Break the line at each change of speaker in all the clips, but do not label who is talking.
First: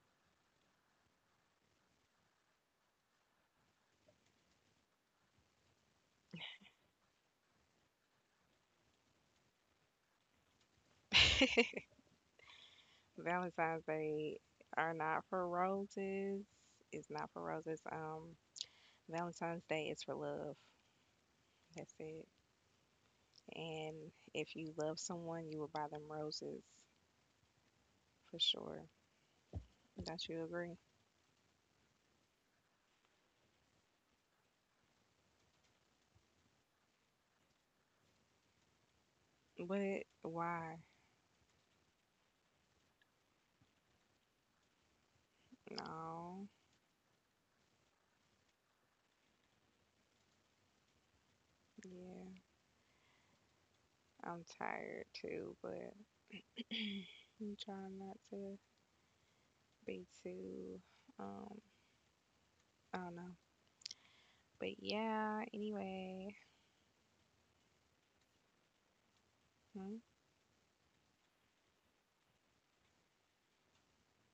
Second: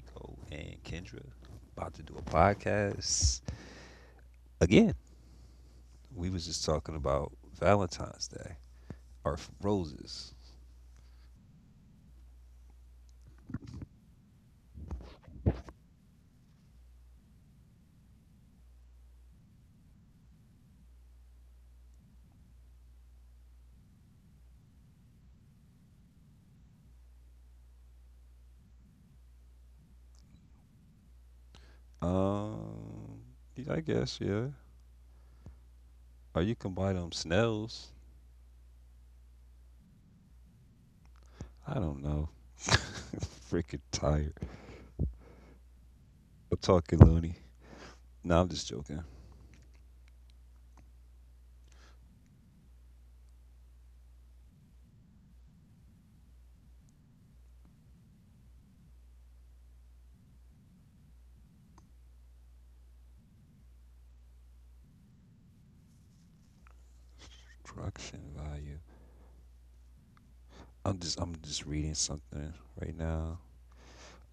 Rico and Kendra about to do a podcast again. We was just talking about Valentine's Day or roses.
Valentine's Day are not for roses. It's not for roses. Valentine's Day is for love. That's it. And if you love someone, you will buy them roses for sure. Don't you agree?
Um, yeah, I guess yeah. Or you can buy them snails.
But why?
I don't know. Freaking tired.
No.
I'm talking loony. No, I'm just joking.
Yeah, I'm tired too, but I'm trying not to be too. Um, I don't know. But yeah. Anyway.
Construction value.
Hmm.
I'm just reading something right now.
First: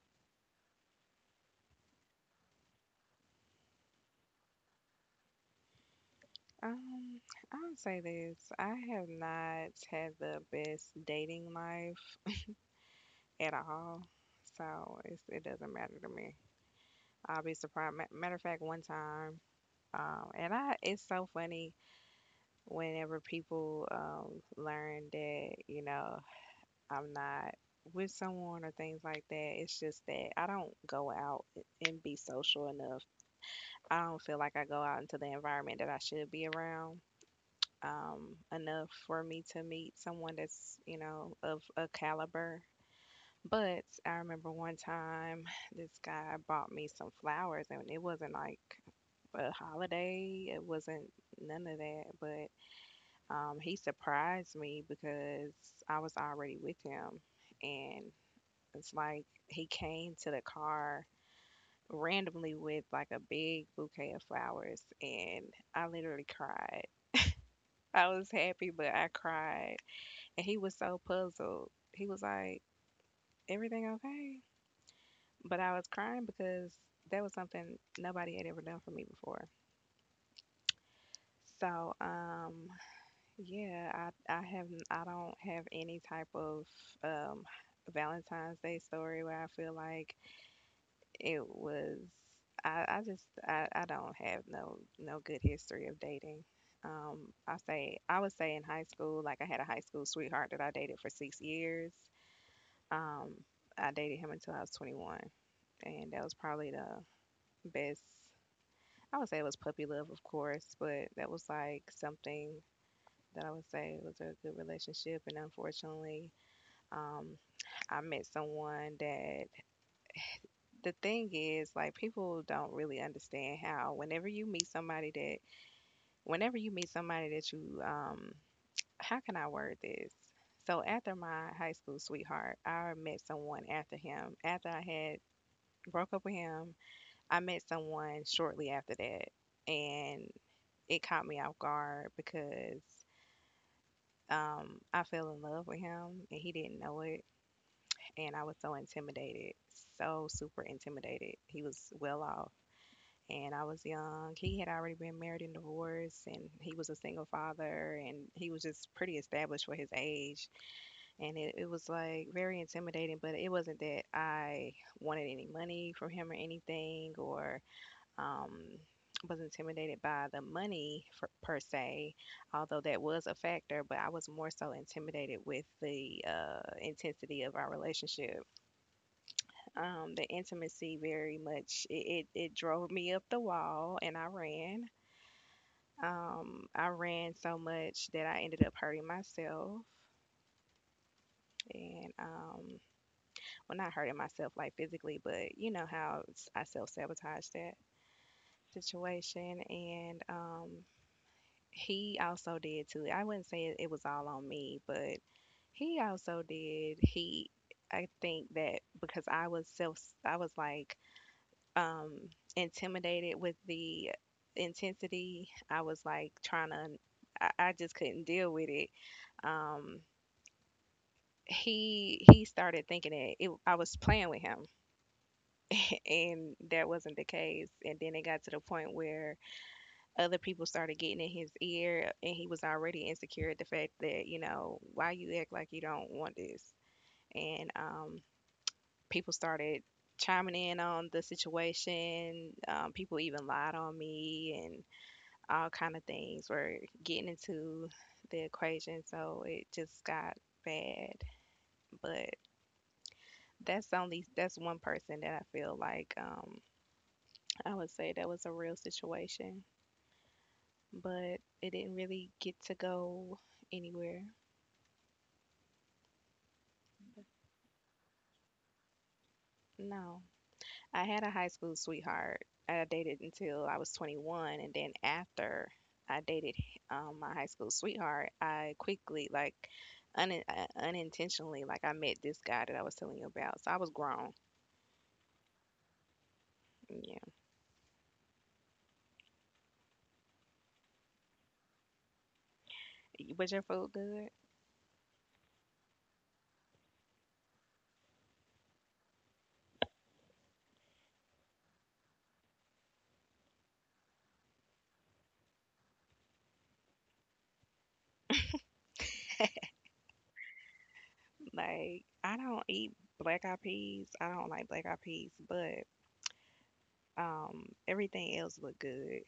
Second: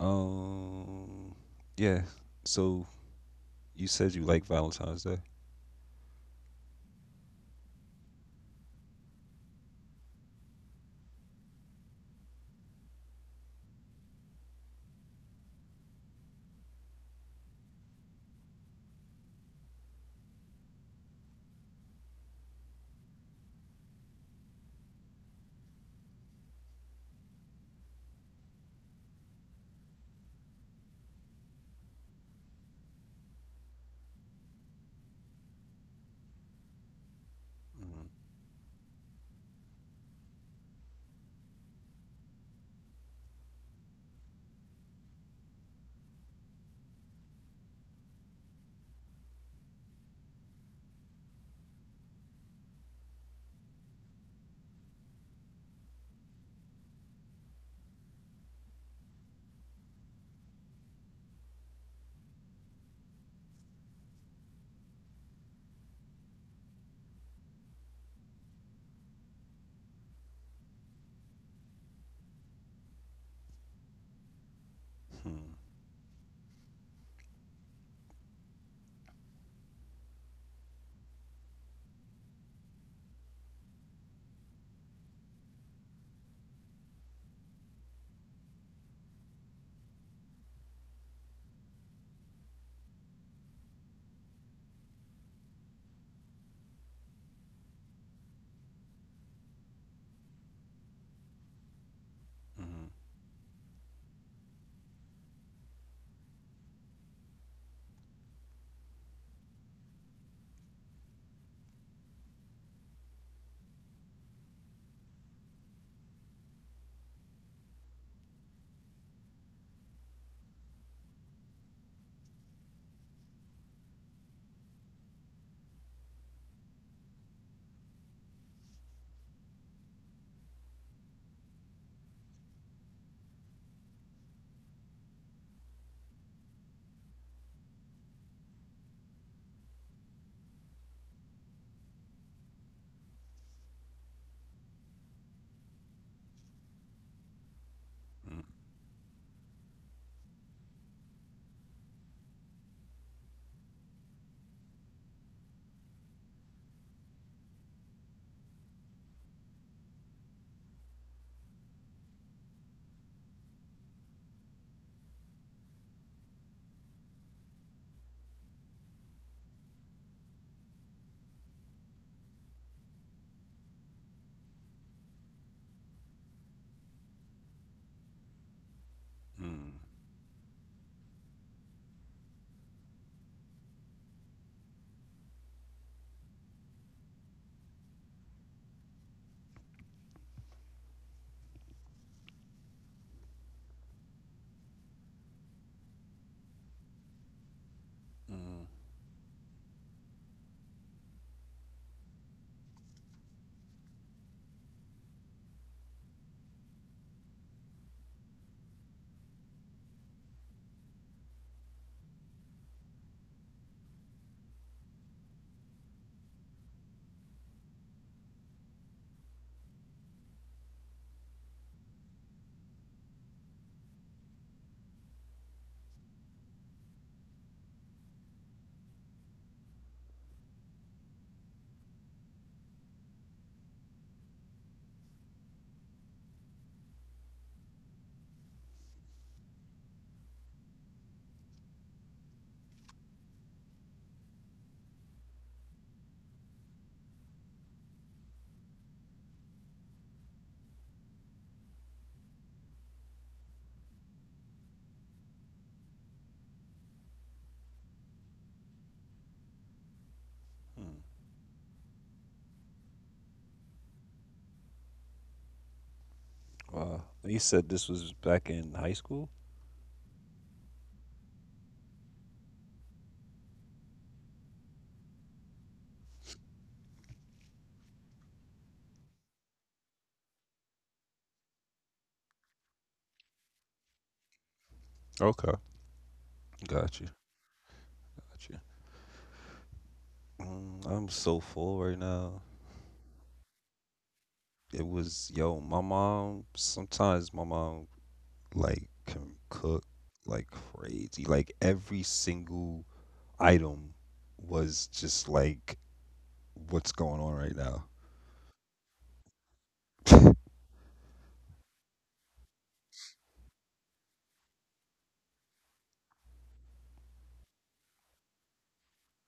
Um, yeah. So you said you like Valentine's Day.
Um, I'll say this. I have not had the best dating life at all. So it doesn't matter to me. I'll be surprised. Matter of fact, one time, and it's so funny whenever people learn that, I'm not with someone or things like that. It's just that I don't go out and be social enough. I don't feel like I go out into the environment that I should be around, enough for me to meet someone that's, of a caliber. But I remember one time this guy bought me some flowers, and it wasn't like a holiday, it wasn't none of that. But he surprised me because I was already with him, and it's like he came to the car randomly with like a big bouquet of flowers, and I literally cried. I was happy, but I cried. And he was so puzzled. He was like, everything okay? But I was crying because that was something nobody had ever done for me before. So, yeah, I don't have any type of, um, Valentine's Day story where I feel like it was, I don't have no, no good history of dating. I would say in high school, like I had a high school sweetheart that I dated for 6 years. Um, I dated him until I was 21, and that was probably the best. I would say it was puppy love, of course, but that was like something that I would say was a good relationship. And unfortunately, um, I met someone that the thing is, like, people don't really understand how whenever you meet somebody that you, how can I word this? So after my high school sweetheart, I met someone after him, after I had broke up with him. I met someone shortly after that, and it caught me off guard because I fell in love with him and he didn't know it. And I was so intimidated, so super intimidated. He was well off, and I was young. He had already been married and divorced, and he was a single father, and he was just pretty established for his age. And it was like very intimidating, but it wasn't that I wanted any money from him or anything, or um, was intimidated by the money for, per se, although that was a factor, but I was more so intimidated with the intensity of our relationship. The intimacy very much it drove me up the wall and I ran. I ran so much that I ended up hurting myself. And well, not hurting myself like physically, but you know how I self sabotaged that situation. And he also did too. I wouldn't say it was all on me, but he also did. I think that because I was like um, intimidated with the intensity. I was like trying to, I just couldn't deal with it. Um, he started thinking that I was playing with him, and that wasn't the case. And then it got to the point where other people started getting in his ear and he was already insecure at the fact that you know why you act like you don't want this. And people started chiming in on the situation. People even lied on me and all kind of things were getting into the equation, so it just got bad. But that's one person that I feel like, I would say that was a real situation, but it didn't really get to go anywhere.
Wow. You said this was back in high school?
No. I had a high school sweetheart that I dated until I was 21, and then after I dated my high school sweetheart, I quickly, like, unintentionally, like, I met this guy that I was telling you about. So I was grown.
Okay. Got you.
Yeah.
Got you. Mm, I'm so full right now.
Was your food good?
It was, yo, my mom, sometimes my mom, like, can cook like crazy. Like, every single item was just like, what's going on right now?
Like, I don't eat black eyed peas. I don't like black eyed peas, but everything else looked good.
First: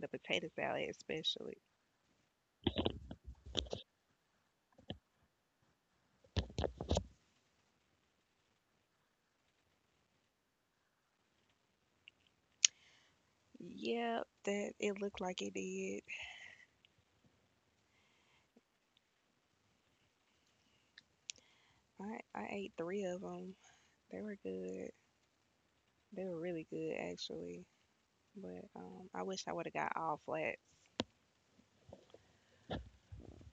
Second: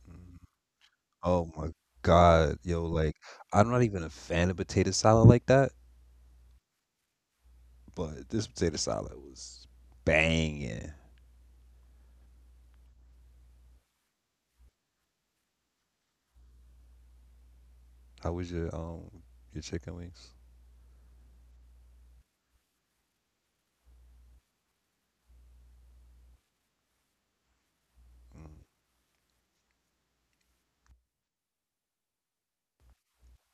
The
Mm.
potato salad,
Oh
especially.
my God, yo, like, I'm not even a fan of potato salad like that. But this potato salad was banging.
Yep, that it looked like it did.
How was your chicken wings?
I ate three of them. They were good. They were really good, actually.
Mm.
But I wish I would have got all flats.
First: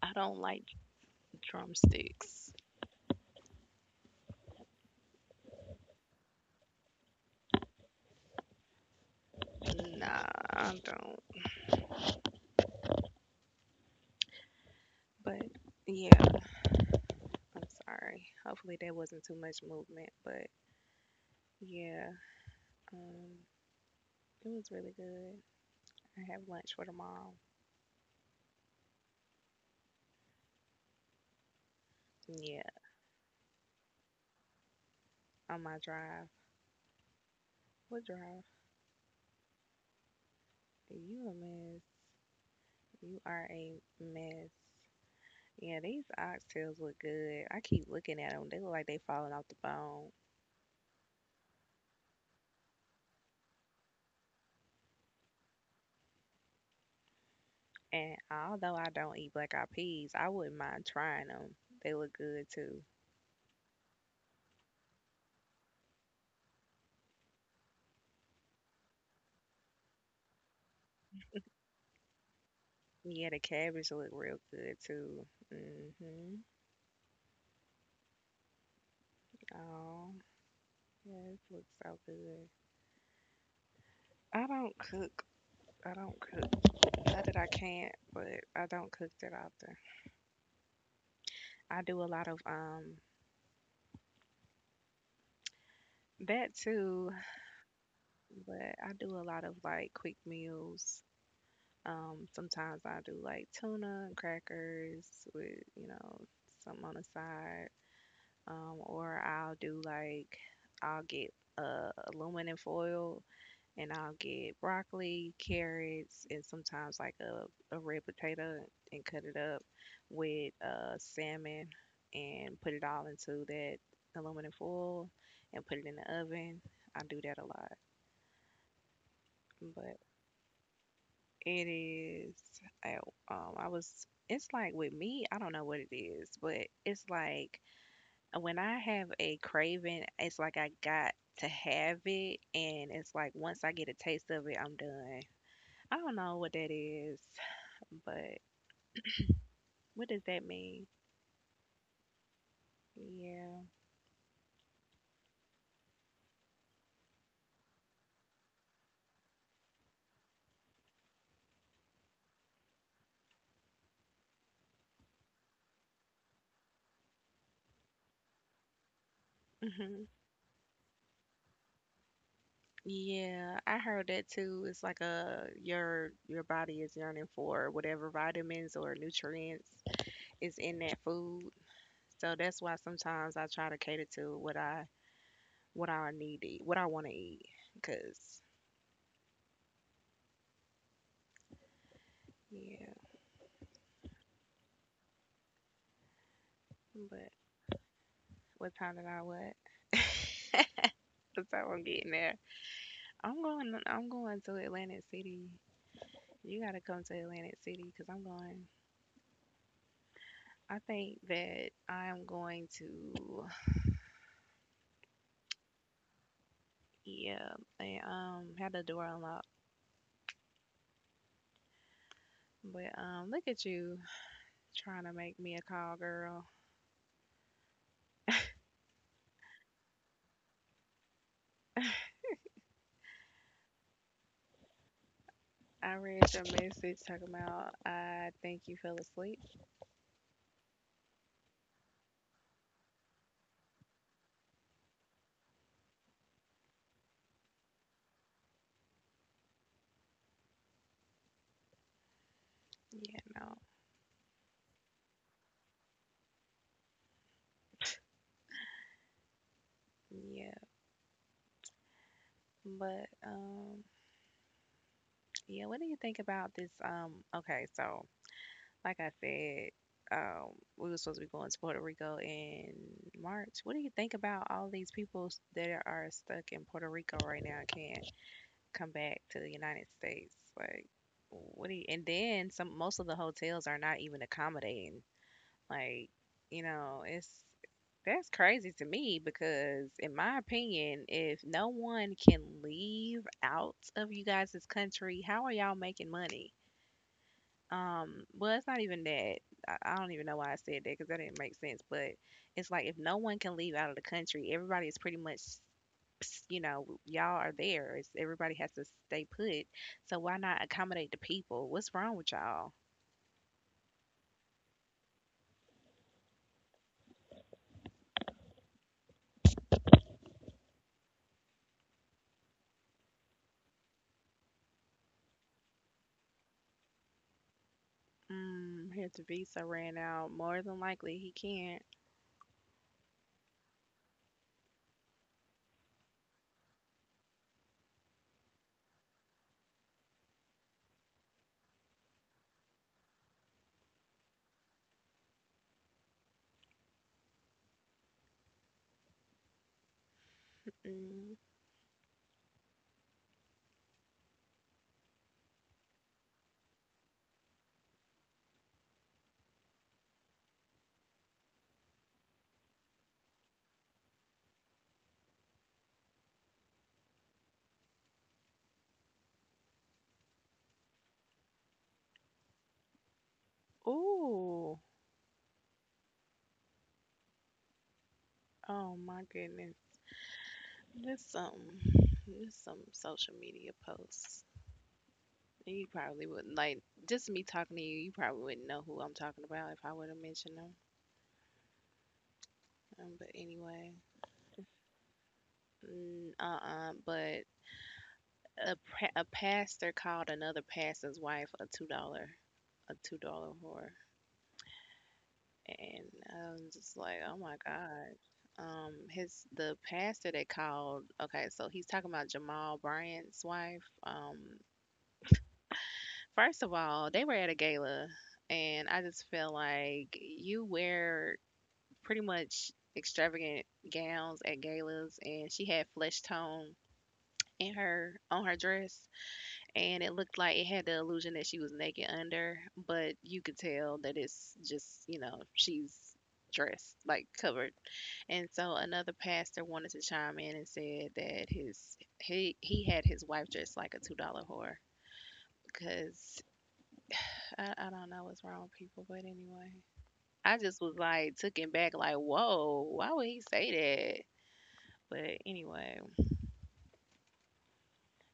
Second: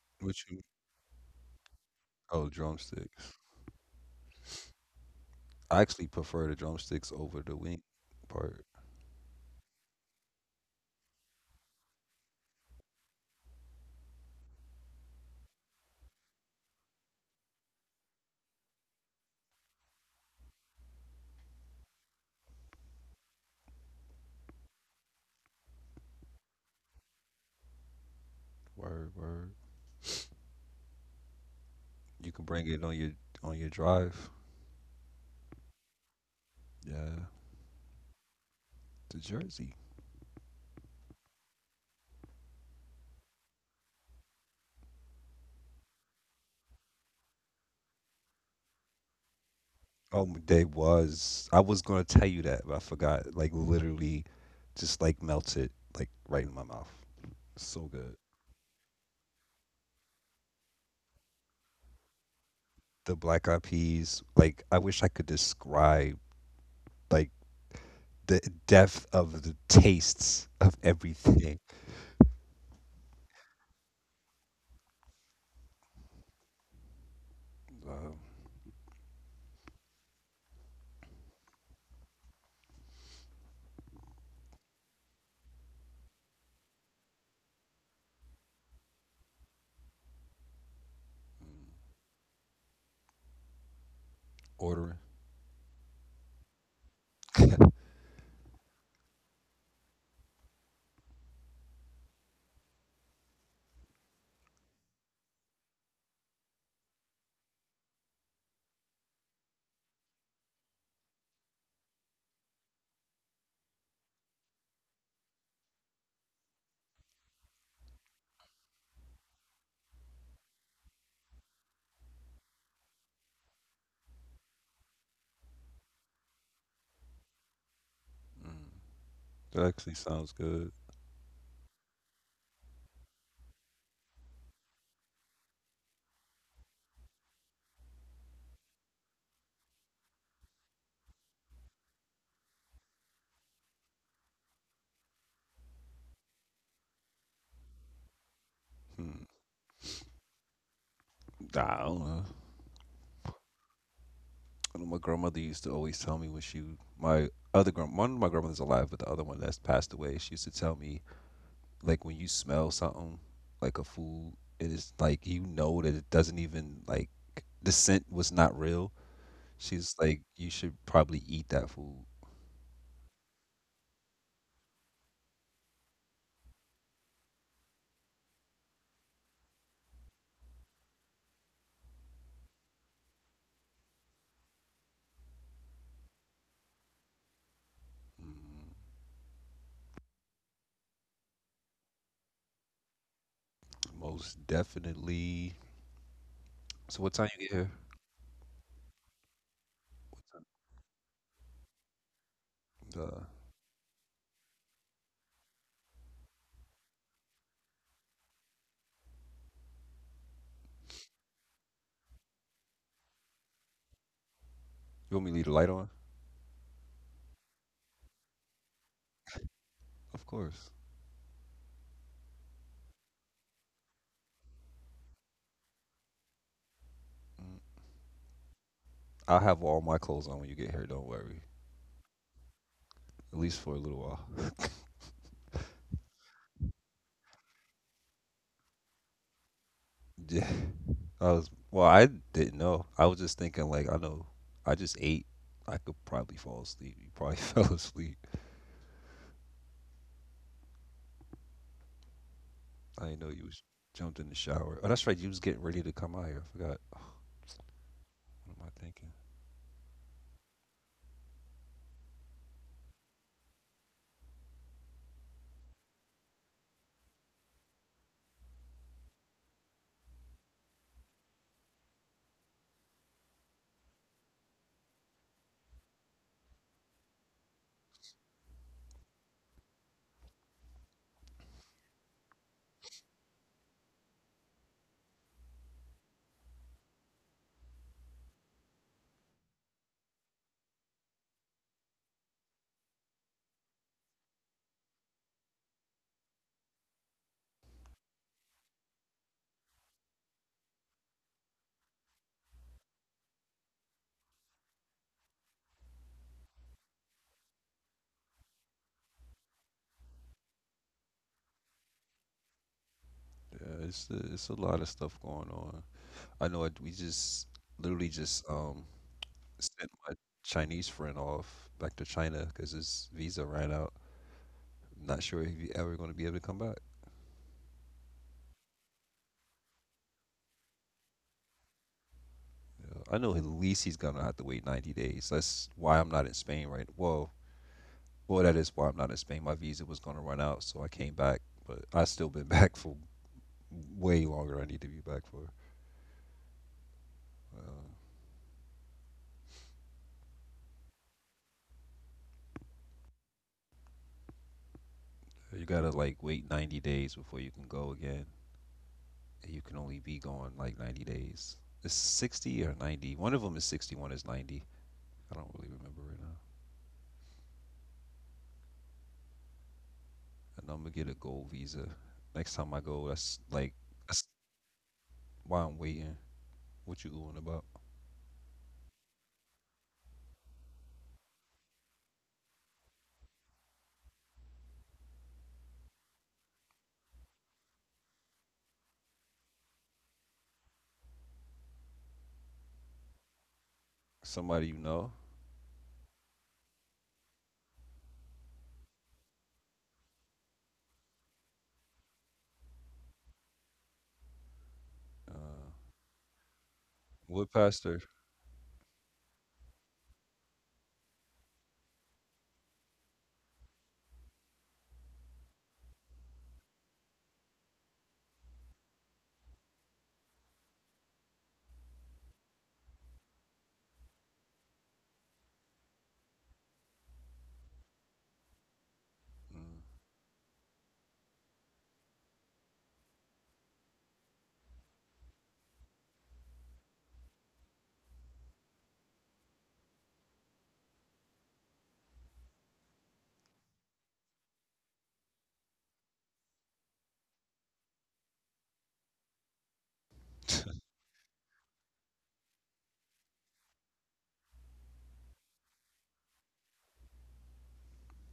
I
What
don't
you?
like drumsticks.
Oh, drumsticks. I actually prefer the drumsticks over the wing part.
Nah, I don't. But yeah, I'm sorry. Hopefully there wasn't too much movement. But yeah, um, it was really good. I have lunch for tomorrow.
Word, word. You can
Yeah,
bring it on your drive.
on my drive.
Yeah,
What drive?
to Jersey.
You a mess. You are a mess. Yeah, these oxtails look good. I keep looking at them. They look like they falling off the bone.
Oh, they was. I was gonna tell you that, but I forgot. Like literally, just like melted like right in my mouth. So good.
And although I don't eat black eyed peas, I wouldn't mind trying them. They look good too.
The black eyed peas. Like I wish I could describe like the depth of the tastes of everything.
Yeah, the cabbage look real good too. Mhm.
Wow.
Oh, yeah, it looks so good. I don't cook. I don't cook. Not that I can't, but I don't cook that often. I do a lot of
Ordering.
that too, but I do a lot of like quick meals. Sometimes I do like tuna and crackers with, something on the side. Or I'll do like I'll get aluminum foil and I'll get broccoli, carrots, and sometimes like a red potato and cut it up with salmon and put it all into that aluminum foil and put it in the oven. I do that a lot,
Mm. That actually
but
sounds good.
it is. I, I was. It's like with me, I don't know what it is, but it's like when I have a craving, it's like I got to have it, and it's like once I get a taste of it, I'm done. I don't know what that is, but
Hmm.
what does that mean?
Nah, I don't know.
Yeah.
I know my grandmother used to always tell me when she, my other grand, one of my grandmothers alive, but the other one that's passed away, she used to tell me like when you smell something like a food, it is like you know that it doesn't even like the scent was not real. She's
Hmm.
like you should probably eat that food.
Yeah, I heard that too. It's like a your body is yearning for whatever vitamins or nutrients is in that food. So that's why sometimes I try to cater to what I need to eat, what I want to eat. Cause, yeah,
Most definitely. So what time
but
you get
what time did I what? That's how I'm getting there.
here?
I'm going. I'm going to Atlantic City. You gotta come to Atlantic City because I'm going. I think that I'm going to.
You want me to leave the light on?
Yeah, and had the door unlocked.
Of course.
But look at you trying to make me a call, girl.
Mm, I'll have all my clothes on when you get here. Don't worry. At least for a little while.
I read your message talking about I think you fell asleep.
Yeah. I was well. I didn't know. I was just thinking like I know. I just ate. I could probably fall asleep. You probably fell asleep. I
Yeah,
didn't know you
no.
was jumped in the shower. Oh, that's right. You was getting ready to come out here. I forgot. What am I thinking?
Yeah, but yeah. What do you think about this? Okay, so like I said, um, we were supposed to be going to Puerto Rico in March. What do you think about all these people that are stuck in Puerto Rico right now and can't come back to the United States? Like, what do you? And then some. Most of the hotels are not even accommodating. Like, it's that's crazy to me because, in my opinion, if no one can leave out of you guys' country, how are y'all making money? Well, it's not even that. I don't even know why I said that because that didn't make sense. But it's like if no one can leave out of the country, everybody is pretty much, y'all are there. Everybody has to stay put. So why not accommodate the people? What's wrong with y'all?
Yeah, it's a lot of stuff going on. I know. We just literally just sent my Chinese friend off back to China because his visa ran out. Not sure if he's ever going to be able to come back.
Mm, his visa ran out. More than likely, he can't.
I know at least he's going to have to wait 90 days. That's why I'm not in Spain right. now. Well, that is why I'm not in Spain. My visa was going to run out, so I came back, but I have still been back for way longer. Than I need to be back for. Uh,
Mm.
you gotta like wait 90 days before you can go again. You can only be gone like 90 days. It's 60 or 90. One of them is 60, one is 90. I don't really remember right now. And I'm gonna get a gold visa next time I go. That's like that's
Ooh.
why I'm waiting. What you oohing about?
Oh my goodness. This some this some social media posts. You probably wouldn't like just me talking to you. You probably wouldn't know who I'm talking about if I would have mentioned them. But anyway,
Somebody you know?
mm, uh-uh. But a pastor called another pastor's wife a $2 a $2 whore,
Uh,
and I was just like, oh
what
my
pastor?
god. His the pastor that called. Okay, so he's talking about Jamal Bryant's wife. First of all, they were at a gala, and I just feel like you wear pretty much extravagant gowns at galas, and she had flesh tone in her on her dress,
Mm.
and it looked like it had the illusion that she was naked under, but you could tell that it's just she's dressed like covered. And so another pastor wanted to chime in and said that his he had his wife dressed like a $2 whore because I don't know what's wrong with people, but anyway. I just was like taken back, like, whoa, why would he say... But anyway,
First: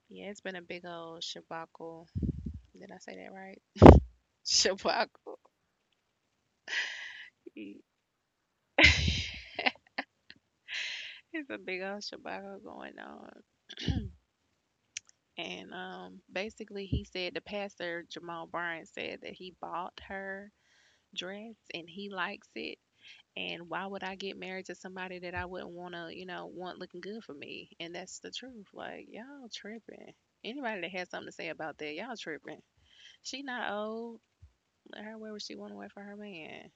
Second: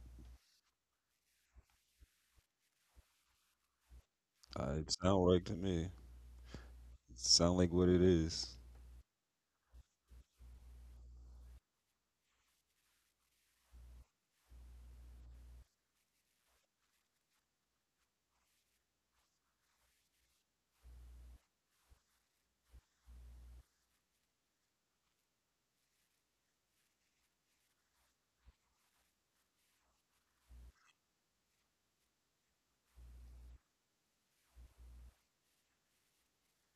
yeah, it's been a big old shabacle. Did I say that right?
It sound
Shabacle.
right to me. Sound like
It's
what it is.
a big old shabacle going on. And basically, he said, the pastor, Jamal Bryant, said that he bought her dress and he likes it. And why would I get married to somebody that I wouldn't want to, you know, want looking good for me? And that's the truth. Like, y'all tripping. Anybody that has something to say about that, y'all tripping. She not old. Let her wear what she want to wear for her man.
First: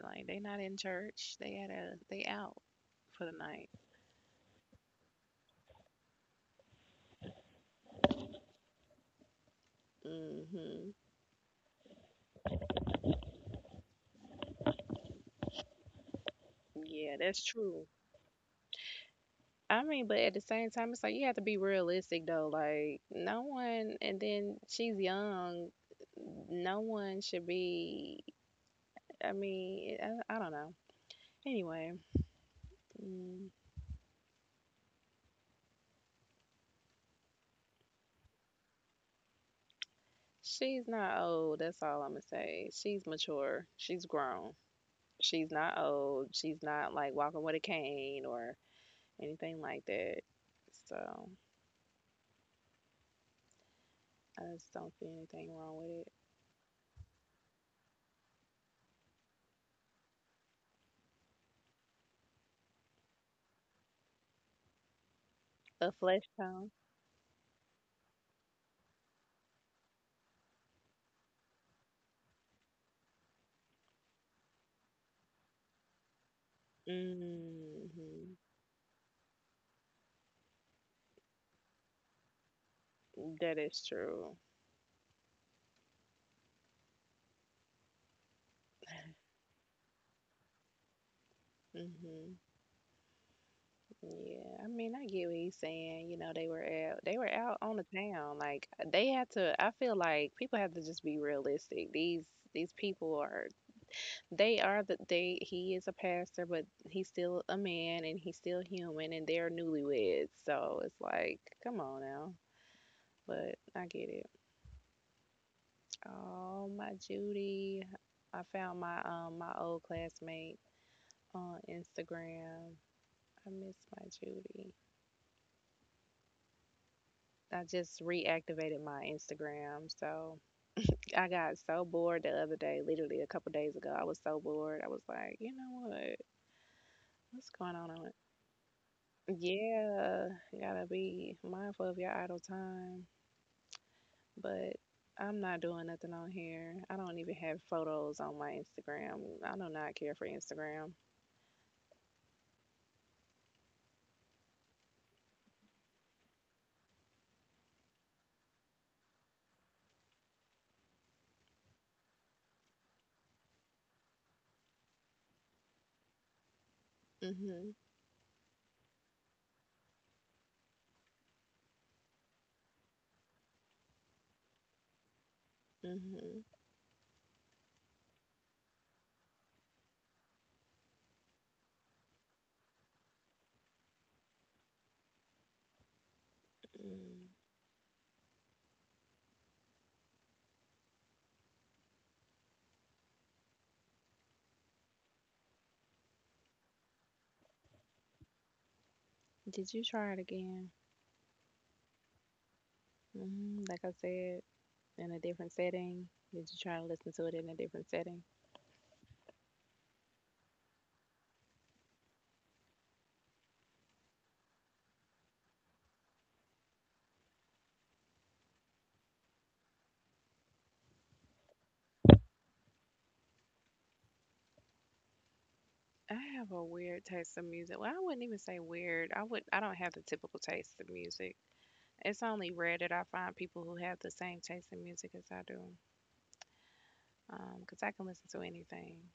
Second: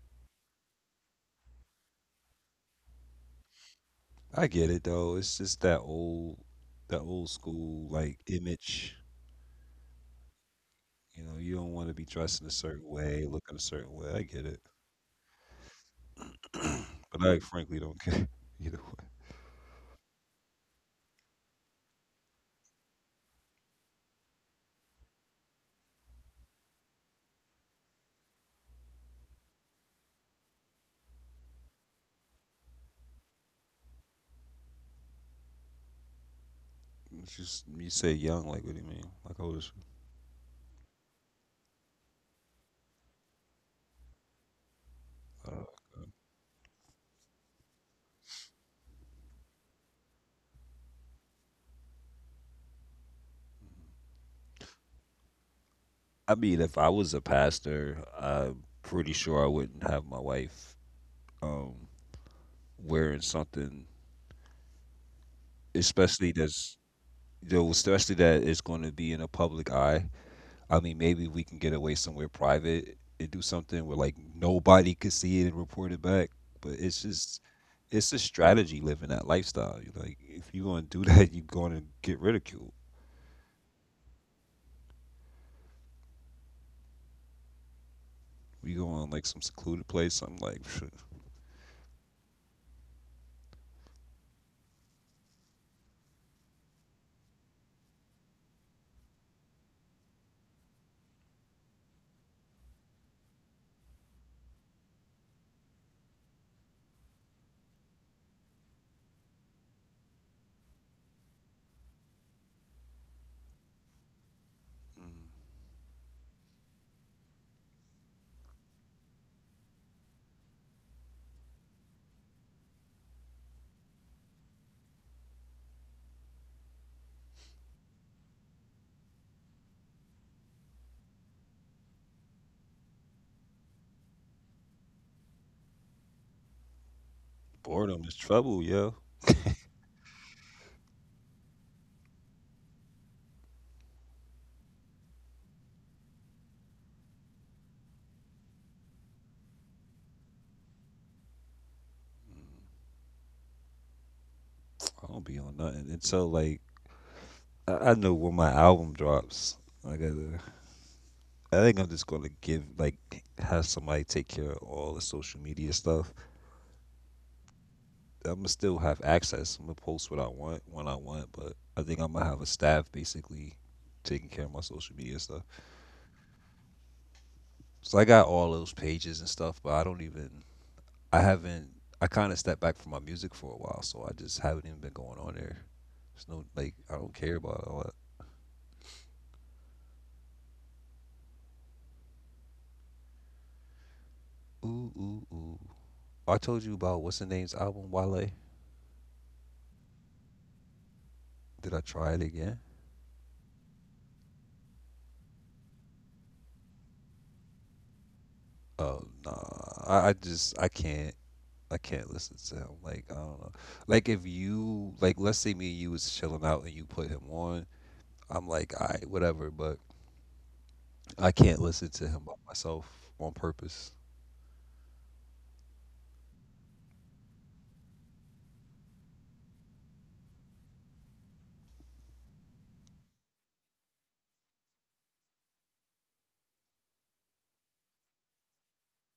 Like, they not in church. They at a they out for the night.
I get it though. It's just that that old school like image.
Hmm.
You know, you don't want to be dressed in a certain way, looking a certain way. I get it,
Yeah,
but I
that's
frankly
true.
don't care either way.
I mean, but at the same time, it's like you have to be realistic though. Like, no one, and then she's young. No one should be. I mean, I don't know. Anyway, mm,
It's just you say young, like what do you mean? Like how old is she?
she's not old. That's all I'm gonna say. She's mature. She's grown. She's
Uh,
not old. She's not like walking with a cane or anything like that. So I just don't see anything wrong with it.
I mean, if I was a pastor, I'm pretty sure I wouldn't have my wife um, wearing something
A flesh
especially
tone?
there's though especially that it's going to be in a public eye. I mean maybe we can get away somewhere private and do something where like nobody could see it and report it back, but it's just it's a
Mm-hmm.
strategy living that lifestyle. You like if you're going to do that you're going to get ridiculed.
That is true.
You go on like some secluded place something like phew.
Mm hmm. Yeah, I mean, I get what he's saying. You know, they were out on the town. Like they had to. I feel like people have to just be realistic. These people are. They are the they. He is a pastor, but he's still a man and he's still human, and they're newlyweds. So it's like, come on now. But I get it. Oh, my Judy. I found my my old classmate on Instagram. I miss my Judy. I just reactivated my Instagram. So I got so bored the other day, literally a couple days ago. I was so bored. I was like, you know what? What's going
Boredom
on
is
it?
trouble, yo.
Yeah, gotta be mindful of your idle time. But I'm not doing nothing on here. I don't even have photos on my Instagram. I do not care for Instagram.
I don't be on nothing until like I know when my album drops. Like, I gotta I think I'm just gonna give like have somebody take care of all the social media stuff.
Mhm.
I'm gonna still have access. I'm gonna post what I want when I want, but I think I'm gonna have a staff basically taking care of my social media stuff.
Mhm.
So I got all those pages and stuff, but I don't even I haven't I kind of stepped back from my music for a while, so I just haven't even been going on there. There's no like I don't
Mm.
care about all that. Ooh ooh ooh. I told you about what's the name's album, Wale.
Did you try it again?
Did I try it again?
Mm, like I said, in a different setting? Did you try to listen to it in a different setting?
Oh nah. I just I can't. I can't listen to him. Like I don't know. Like if you like, let's say me and you was chilling out and you put him on, I'm like, all right, whatever. But I can't listen to him by myself on purpose.
I have a weird taste of music. Well, I wouldn't even say weird. I would. I don't have the typical taste of music. It's only rare that I find people who have the same taste in music as I do. 'Cause I can listen to anything,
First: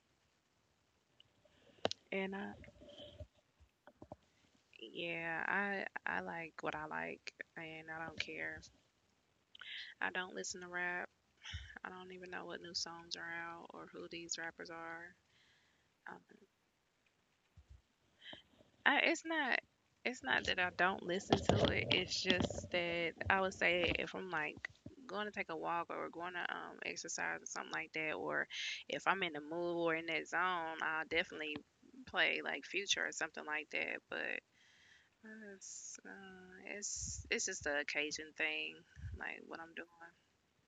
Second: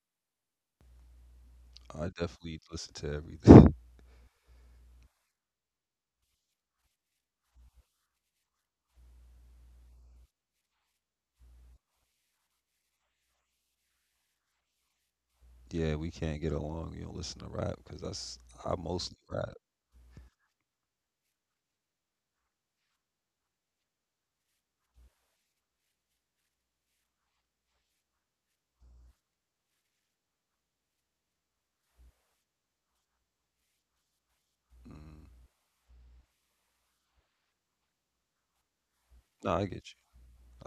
I
and I,
definitely listen to everything.
yeah, I like what I like, and I don't care. I don't listen to rap. I don't even know what new songs are out or who these rappers are.
yeah, we
Um,
can't get along. You don't listen to rap because that's I mostly
it's
rap.
not that I don't listen to it. It's just that I would say if I'm like going to take a walk or going to exercise or something like that, or if I'm in the mood or in that zone, I'll definitely play like Future or something like that. But
Mm.
it's just the occasion thing, like
No,
what
I
I'm doing.
get you.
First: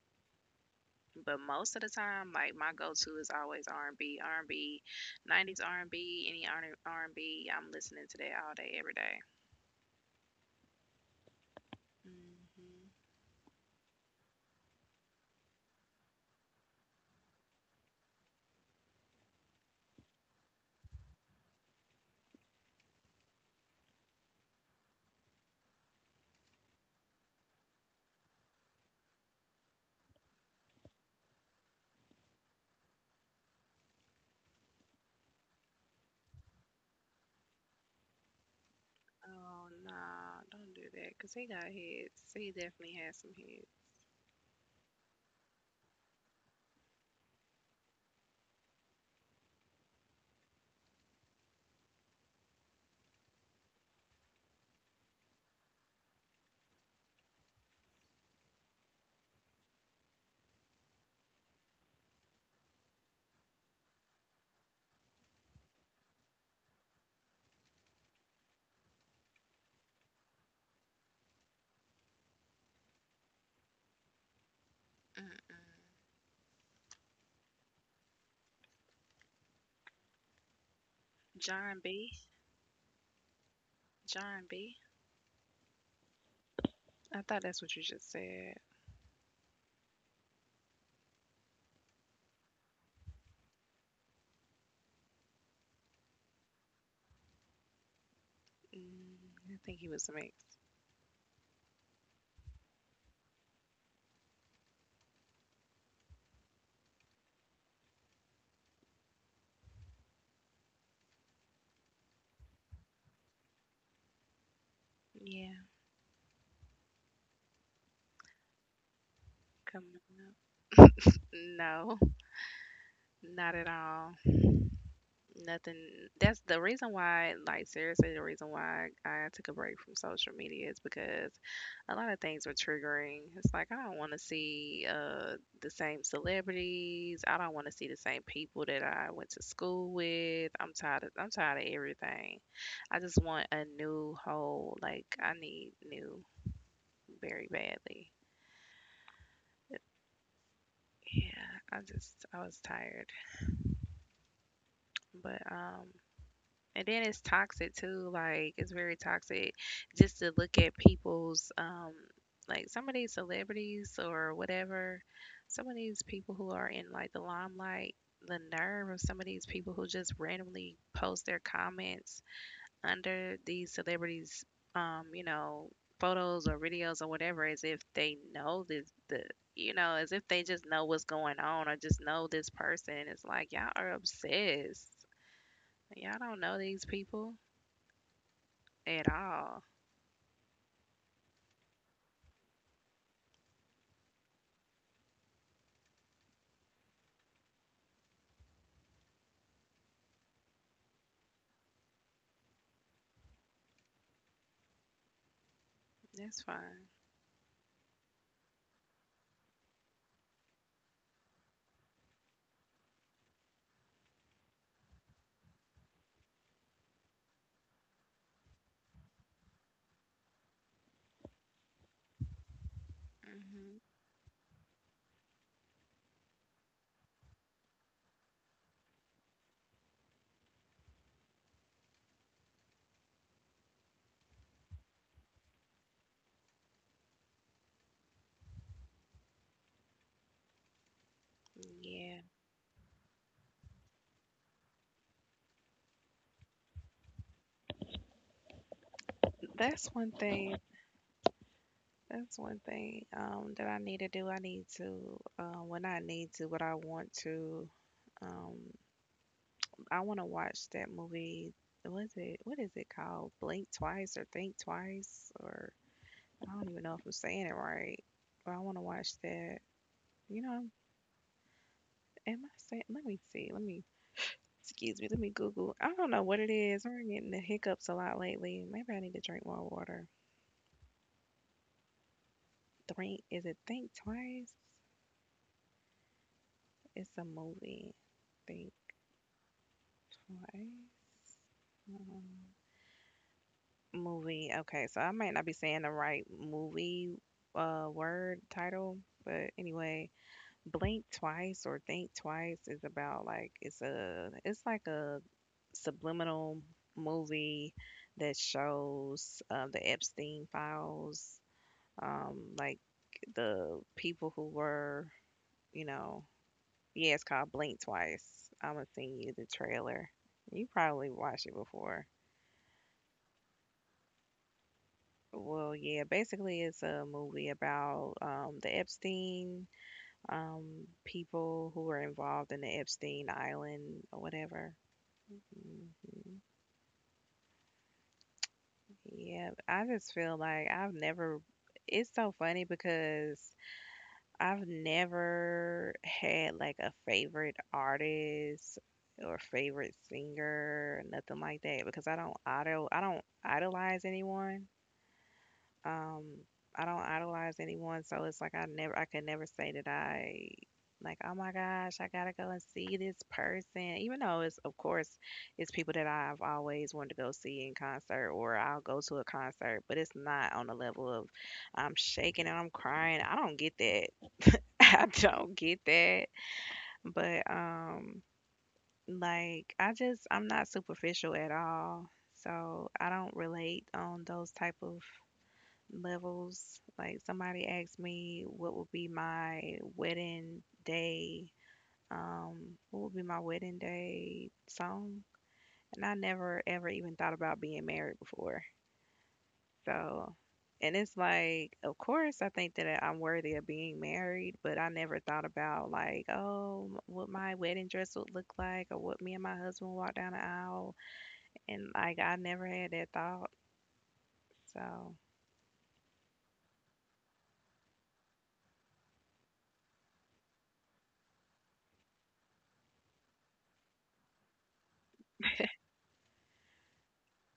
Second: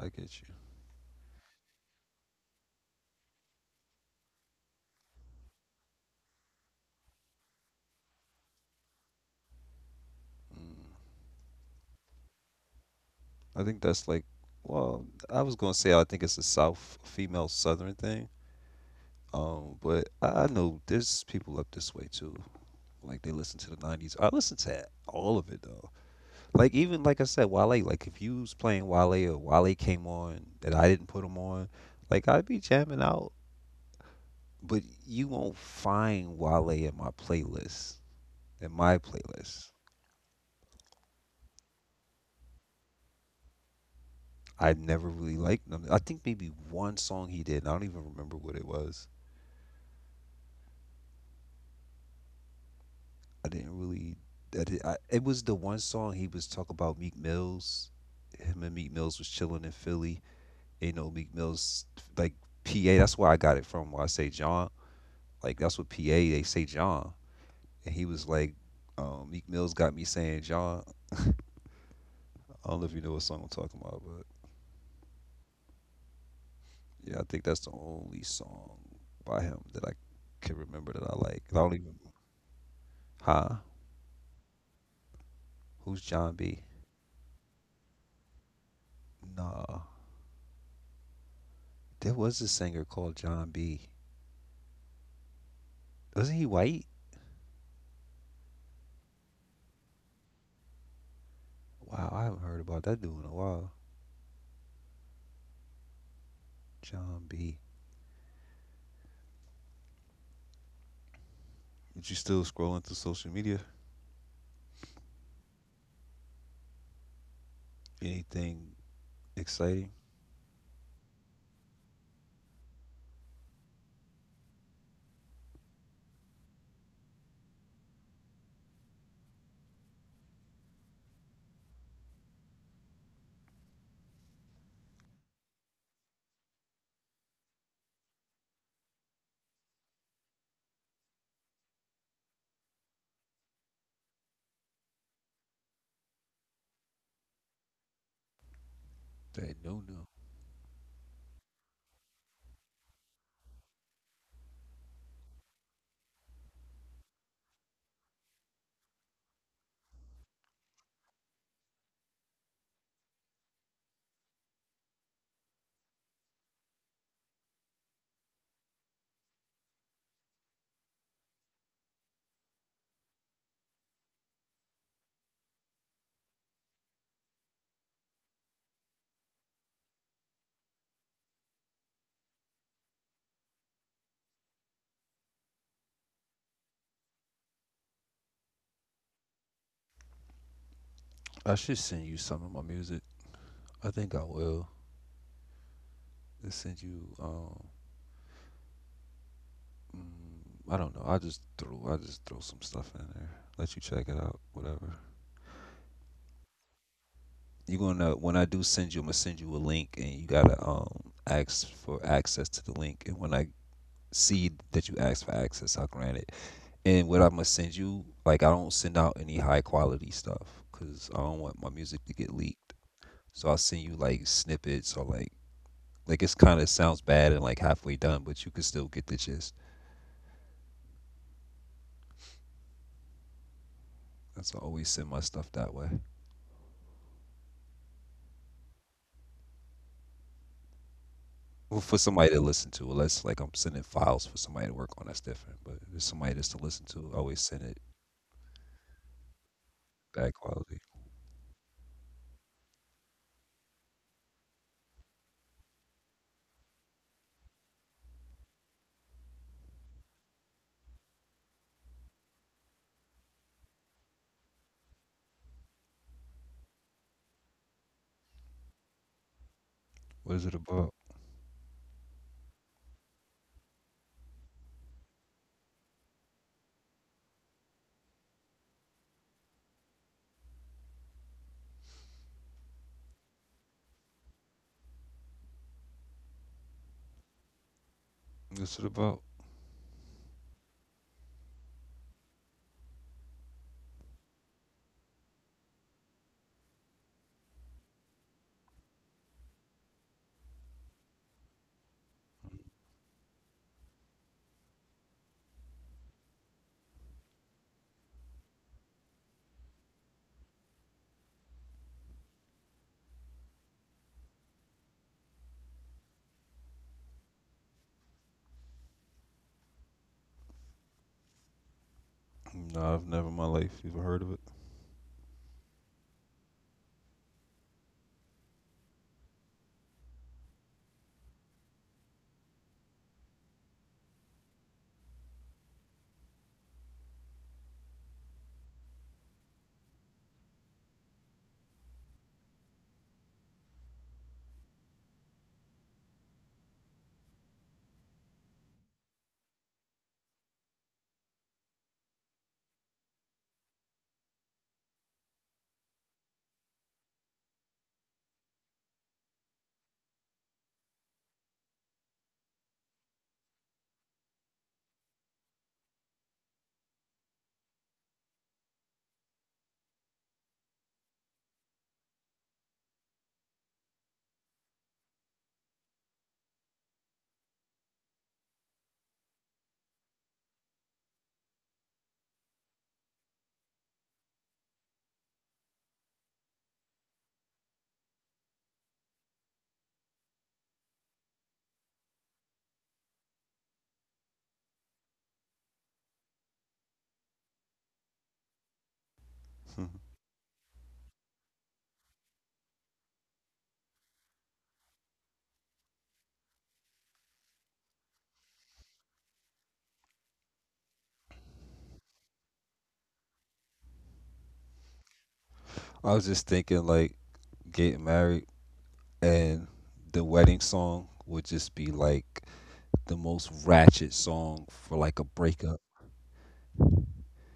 I get you.
But most of the time, like my go-to is always R&B, R&B, 90s R&B, any R&B. I'm listening to that all day, every day.
Mm.
Mhm.
I think that's like, well, I was gonna say I think it's a South female Southern thing. But I know there's people up this way too. Like they listen to the '90s. I listen to all of it though. Like even like I said, Wale. Like if you was playing Wale or Wale came on that I didn't put him on, like I'd be jamming out. But you won't find Wale in my playlist. In my
Oh,
playlist,
no! Don't do that. Cause he got heads. He definitely has some head.
I never really liked him. I think maybe one song he did. And I don't even remember what it was. I didn't really. It was the one song he was talking about Meek Mills. Him and Meek Mills was chilling in Philly. You know, Meek Mill's like PA. That's where I got it from. Where I say John, like that's what PA they say John, and he was like, Meek Mill's got me saying John. I don't know if you know what song I'm talking about, but
Mm-mm.
yeah, I think that's the only song by him that I can remember that I like. I don't
John
even.
B.
Huh?
John B.
Who's John B?
I thought that's what you just said.
Nah, there was a singer called John B. Wasn't he white?
Mm, I think he was a mix.
Wow, I haven't heard about that dude in a while. John B. But you still scrolling through social media?
Yeah,
Anything exciting?
coming up. No, not at all. Nothing. That's the reason why, like, seriously, the reason why I took a break from social media is because a lot of things were triggering. It's like I don't want to see the same celebrities. I don't want to see the same people that I went to school with. I'm tired of everything. I just want a new whole, like, I need new very badly.
They do know.
Yeah, I was tired. But um, and then it's toxic too. Like it's very toxic just to look at people's like some of these celebrities or whatever, some of these people who are in like the limelight, the nerve of some of these people who just randomly post their comments under these celebrities you know, photos or videos or whatever as if they know this the you know, as if they just know what's going on or just know this person. It's like y'all are obsessed. Y'all don't know these people at all.
I should send you some of my music. I think I will. I send you. I don't know. I just throw some stuff in there. Let you check it out. Whatever.
That's fine.
You gonna when I do send you, I'm gonna send you a link, and you gotta ask for access to the link. And when I see that you ask for access, I'll grant it. And what I'm gonna send you, like I don't send out any high quality stuff because I don't want my music to get leaked. So I'll
Hmm.
send you like snippets or like it's kind of sounds bad and like halfway done, but you can still get the gist. That's why I always send my stuff that way. Well, for
Yeah,
somebody to listen to, unless like I'm sending files for somebody to work on, that's different. But if it's somebody just to listen to, I always send it
that's one
bad
thing.
quality.
That's one thing that I need to do. I need to, when I need to, but I want to. Um, I want to watch that movie. Was it? What is it called? Blink Twice or Think Twice or... I don't even know if I'm saying it right. But I want to watch that.
What
You
is it
know,
about?
am I saying? Let me see. Let me. Excuse me. Let me Google. I don't know what it is. I'm getting the hiccups a lot lately. Maybe I need to drink more water. Think... is it Think Twice? It's a movie. Think
What's it about?
Twice. Um, movie. Okay, so I might not be saying the right movie word title, but anyway, Blink Twice or Think Twice is about like it's like a subliminal movie that shows the Epstein files, like the people who were, you know, yeah, it's called Blink Twice. Imma send you the trailer. You probably watched it before.
No, I've never in my life even heard of it.
Well, yeah, basically it's a movie about the Epstein people who were involved in the Epstein Island or whatever. Hmm. Yeah, I just feel like I've never. It's so funny because I've never had like a favorite artist or favorite singer, nothing like that, because I don't idolize anyone. Um, I don't idolize anyone, so it's like I never, I could never say that I like, oh my gosh, I gotta go and see this person, even though it's, of course, it's people that I've always wanted to go see in concert, or I'll go to a concert, but it's not on the level of I'm shaking and I'm crying. I don't get that. I don't get that. But like I just I'm not superficial at all. So I don't relate on those type of levels. Like somebody asked me what would be my wedding day um what would be my wedding day song? And I never ever even thought about being married before. So, and it's like, of course, I think that I'm worthy of being married, but I never thought about like, oh, what my wedding dress would look like, or what me and my husband walk down the aisle, and like I never had that thought. So,
I was just thinking like getting married and the wedding song would just be like the most ratchet song for like a breakup.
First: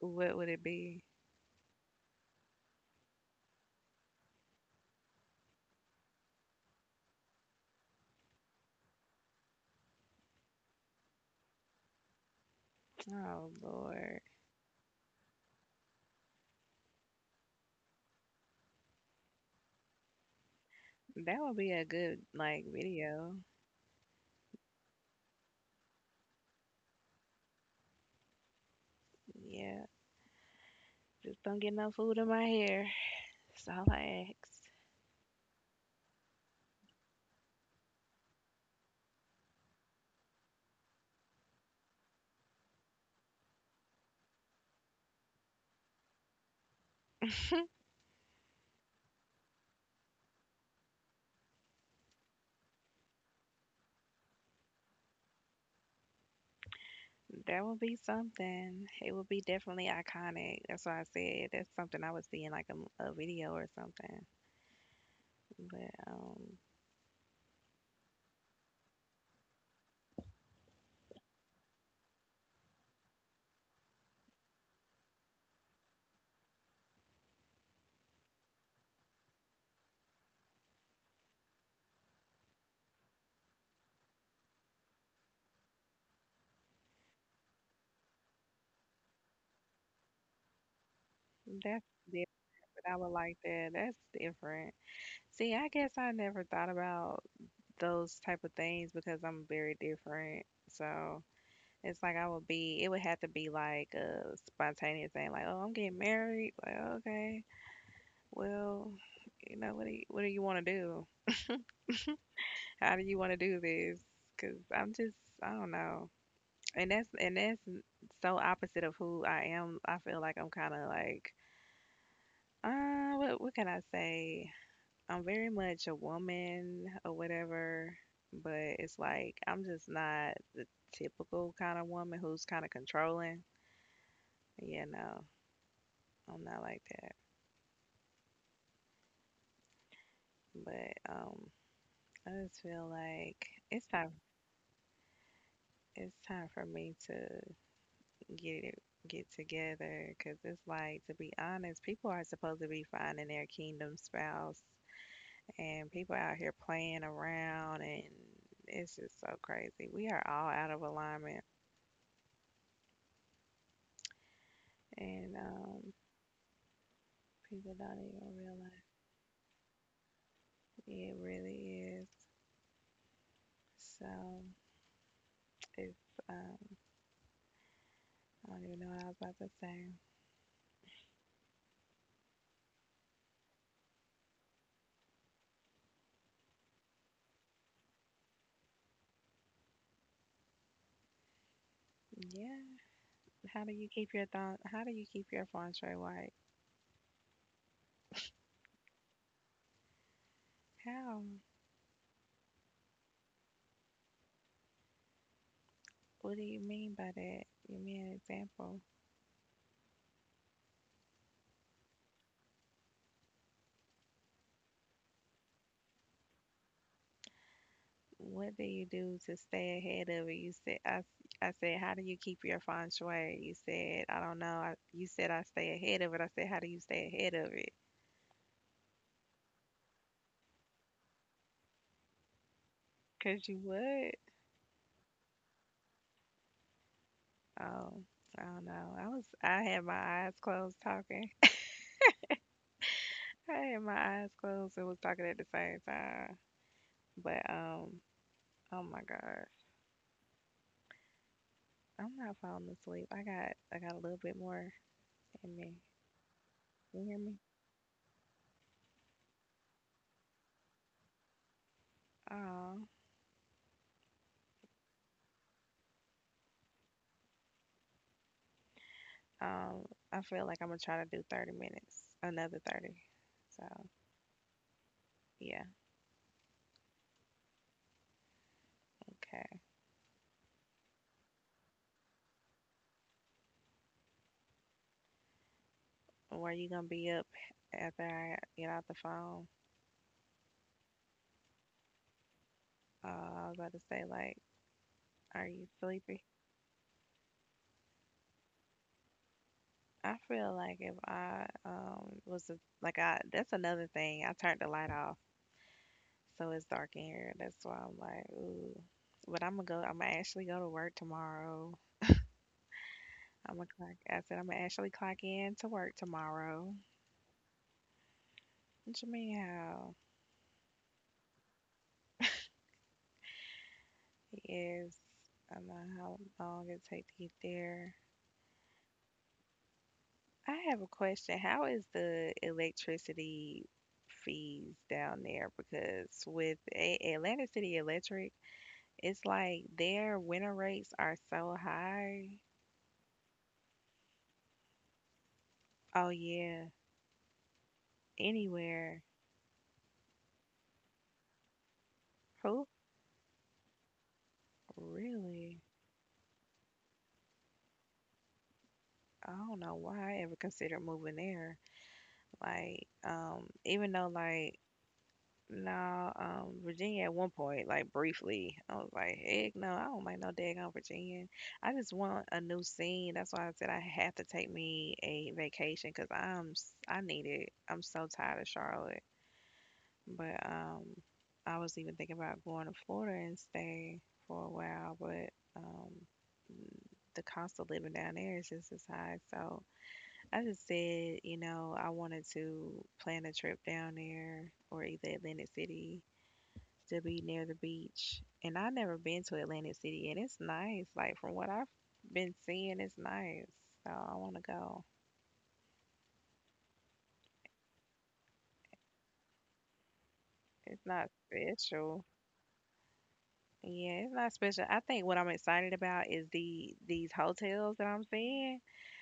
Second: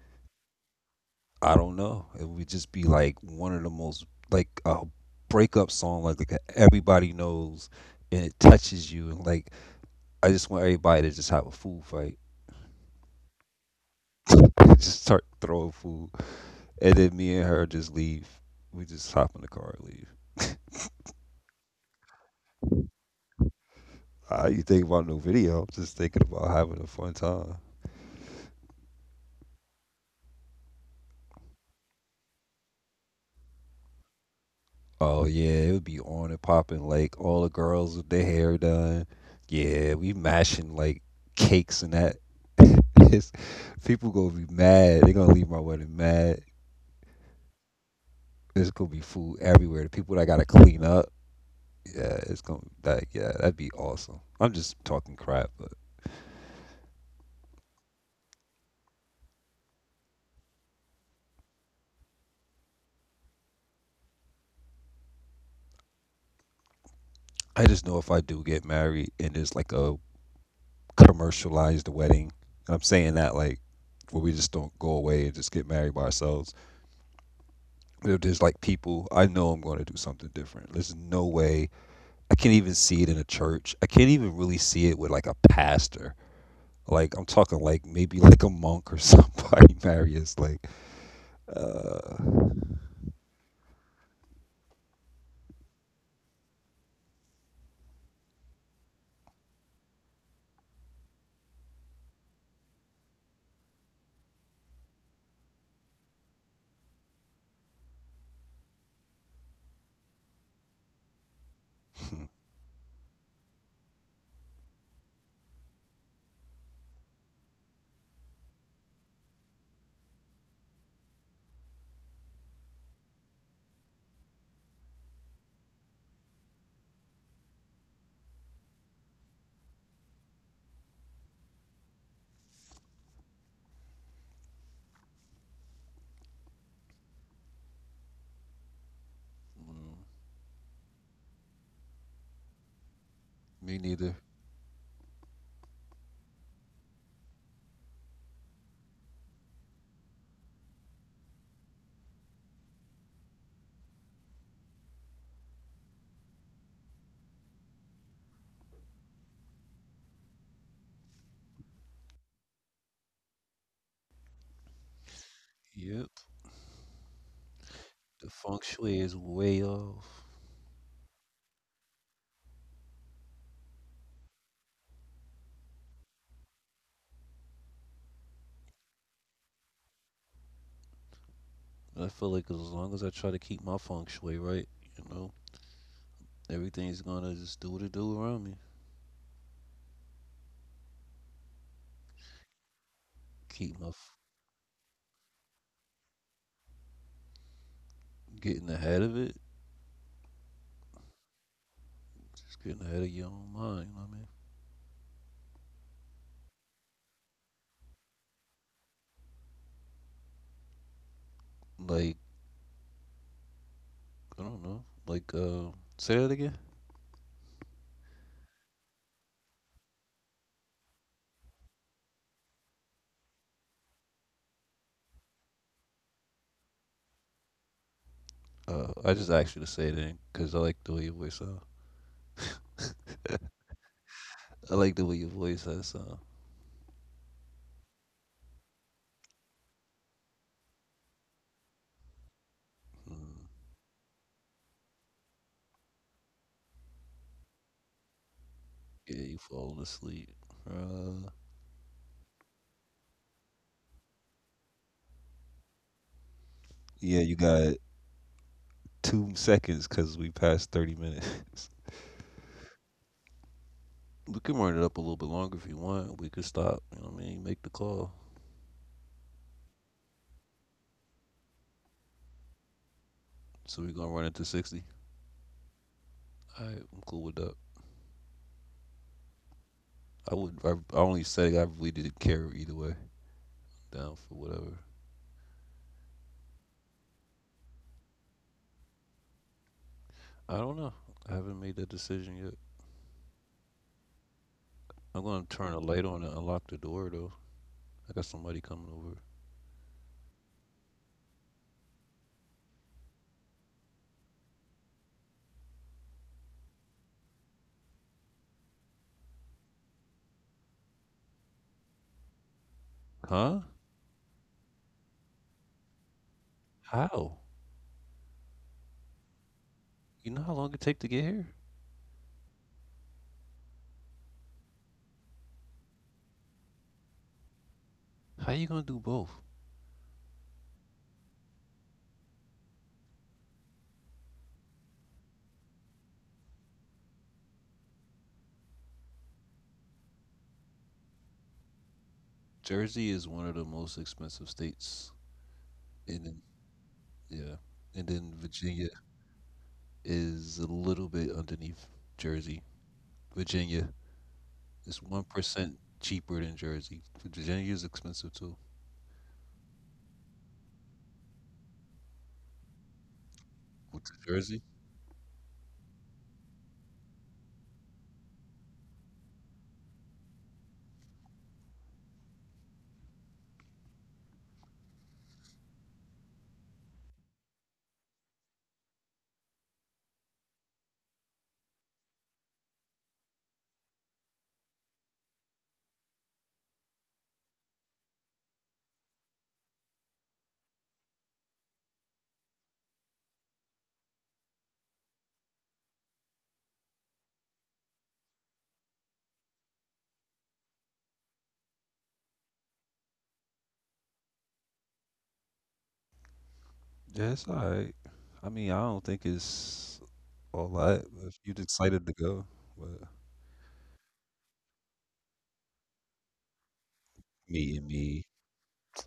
what would it be?
I don't know. It would just be like one of the most like a breakup song, like everybody knows, and it touches you. And like I just want everybody to just have a food fight,
Oh Lord,
just start throwing food, and then me and her just leave. We just hop in the car and leave.
that would be a good like video.
You think about no video? I'm just thinking about having a fun time.
Yeah, just don't get no food in my hair. That's all I ask.
Oh yeah, it would be on and popping like all the girls with their hair done. Yeah, we mashing like cakes and that. It's- people gonna be mad. They gonna leave my wedding mad. There's gonna be food everywhere. The people that gotta clean up. Yeah, it's gonna like yeah, that'd be awesome. I'm just talking crap, but
That would be something. It would be definitely iconic. That's why I said that's something I would see in like a, a video or something. But
I just know if I do get married and it's like a commercialized wedding. I'm saying that like where we just don't go away and just get married by ourselves. If there's like people, I know I'm going to do something different. There's no way. I can't even see it in a church. I can't even really see it with like a pastor. Like I'm talking like maybe like a monk or somebody, Marius. Like,
that's different. I would like that. That's different. See, I guess I never thought about those type of things because I'm very different. So it's like I would be. It would have to be like a spontaneous thing, like, oh, I'm getting married. Like, okay, well, you know, what do you want to do? How do you want to do this? Because I'm just, I don't know. And that's so opposite of who I am. I feel like I'm kind of like, what can I say? I'm very much a woman or whatever, but it's like I'm just not the typical kind of woman who's kind of controlling. Yeah, no, I'm not like that. But I just feel like
me
it's
neither.
time. It's time for me to get it get together because it's like, to be honest, people are supposed to be finding their kingdom spouse. And people out here playing around, and it's just so crazy. We are all out of alignment, and
Yep,
people don't
the
even
feng
realize
shui is way off.
it really is. So, if um, I don't even know what I was about to say.
I feel like as long as I try to keep my feng shui right, you know, everything's gonna just do what it do around me.
Yeah, how do
Keep my
you
f-
keep your thought? How do you keep your phone straight white?
Getting ahead of it,
How?
just getting ahead of your own mind. You know what
What do you mean by that? Give me an example.
I mean? Like I don't know. Say that again.
What do you do to stay ahead of it? You said I, I said, how do you keep your feng shui? You said, I don't know. I, you said I stay ahead of it. I said, how do you stay ahead of it?
I just asked you to say that because I like the way your voice sounds.
Cause you would.
I like the way your voice has sound.
Oh, I don't know. I was I had my eyes closed talking.
Mm,
I had my eyes closed and was talking at the same time. But oh my
yeah, you
gosh,
falling asleep. Uh,
I'm not falling asleep. I got a little bit more in me. You
yeah,
hear
you
me?
got 2 seconds because we passed 30 minutes.
Oh.
We can run it up a little bit longer if you want. We could stop. You know what I mean? Make the call.
Um, I feel like I'm gonna try to do 30 minutes, another 30. So,
So we're going to run it to 60.
yeah,
All right, I'm cool with that.
okay.
I would. I only said it. I really didn't care either way. Down for whatever.
Were you gonna be up after I get off the phone?
I don't know. I haven't made that decision yet.
I was about to say, like,
I'm going
are
to
you
turn a light on
sleepy?
and unlock the door, though. I got somebody coming over.
I feel like if I was a, like I that's another thing. I turned the light off, so it's dark in here. That's why I'm like, ooh. But I'm gonna go. I'm gonna actually go to work tomorrow. I'm
Huh?
gonna clock. I said I'm gonna actually clock in to work tomorrow.
How?
What you mean how?
You know how long it take to get here?
Yes, about how long it take to get there.
How you gonna do both?
I have a question. How is the electricity fees down there? Because with Atlanta City Electric, it's like their winter rates are so high.
Jersey is one of the most expensive states,
Oh
and then
yeah,
yeah, and then Virginia
anywhere.
is a little bit underneath Jersey.
Who?
Virginia is one
Really?
percent cheaper than Jersey. Virginia is expensive too.
I don't know why I ever considered moving there. Like, even
With
though
the Jersey?
like No, Virginia at one point, like briefly, I was like, heck no, I don't like no daggone Virginia. I just want a new scene. That's why I said I have to take me a vacation because I need it. I'm so tired of Charlotte. But I was even thinking about going to Florida and stay for a while, but um, the cost of living down there is just as high. So I just said, I wanted to plan a trip down there or either Atlantic City to be near the beach. And I never been to Atlantic City, and it's nice. Like from what I've been seeing, it's nice. So I want to go.
Yeah, it's alright. I mean, I don't think it's all
It's
that.
not
If you're excited
special.
to go, but
Yeah, it's not special. I think what I'm excited about is these
me
hotels
and
that I'm
me,
seeing.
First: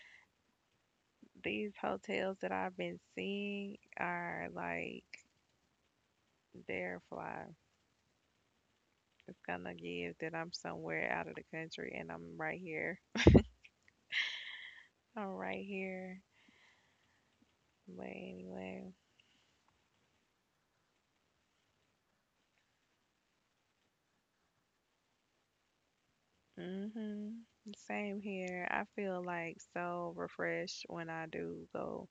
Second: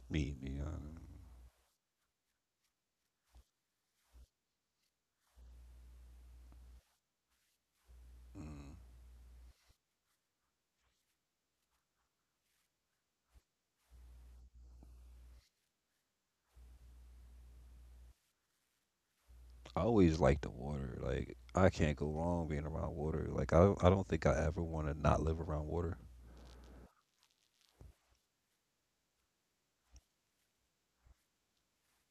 me and me. I don't know.
These hotels that I've been seeing are like they're fly. It's gonna give that I'm somewhere out of the country and I'm right here. I'm right here. But anyway.
I always like the water. Like I can't go wrong being around water. I don't think I ever want to not live around water.
Mhm. Same here. I feel like so refreshed when I do go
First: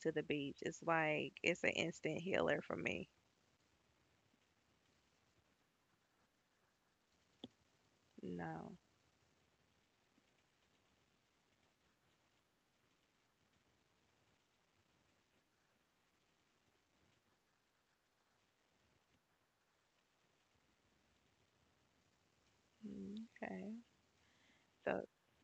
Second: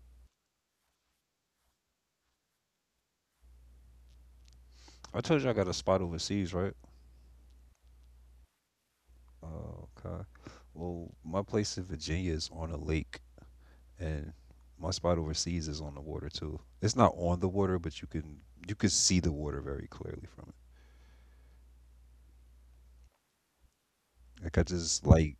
to the beach. It's like it's an instant healer for me.
I told you I got a spot overseas, right?
No.
Oh, okay. Well, my place in Virginia is on a lake, and my spot overseas is on the water too. It's not on the water, but you can see the water very clearly from it.
Okay.
Like I
So,
just like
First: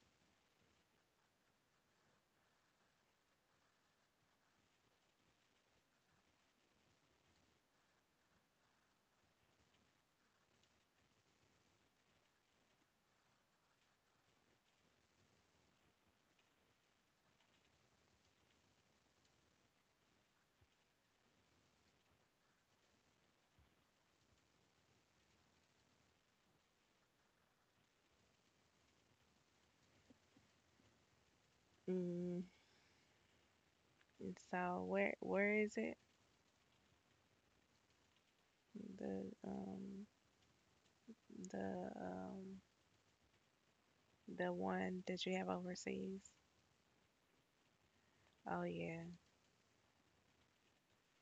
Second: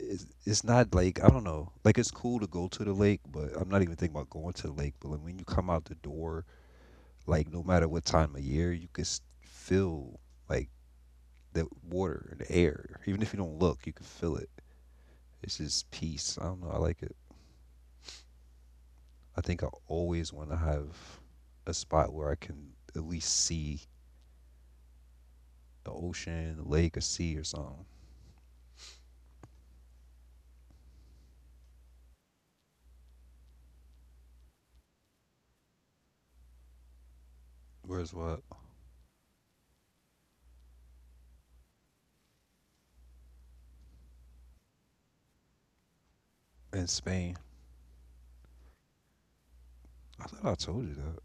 it's not like I don't know. Like it's cool to go to the lake, but I'm not even thinking about going to the lake. But like when you come out the door, like no matter what time of year, you could feel like the water and the air. Even if you don't look, you can feel it. It's just peace. I don't know. I like it. I think I always want to have a spot where I can at least see the ocean, the lake, or sea or something.
mm, so, where is it?
Where's what?
The um the um the one that you have overseas?
In Spain.
Oh yeah.
I thought I told you that.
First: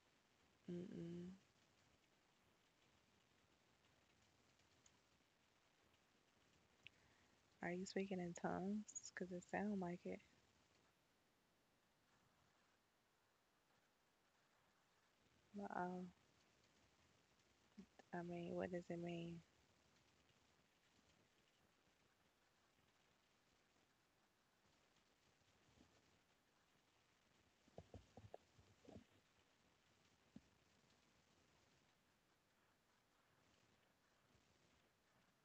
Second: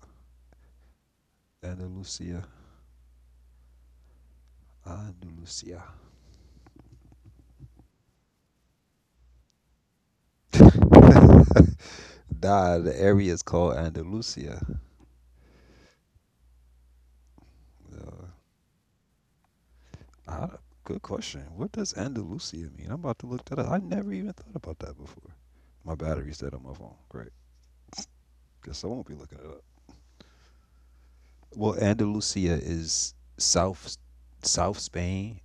Mm-mm.
Andalusia. Andalusia.
Are you speaking in tongues? Because it sound like it.
Nah, the area is called Andalusia.
Oh, I
Uh,
mean, what does it mean?
Ah, good question. What does Andalusia mean? I'm about to look that up. I never even thought about that before. My battery's dead on my phone. Great. Guess I won't be looking it up. Well, Andalusia is South Spain.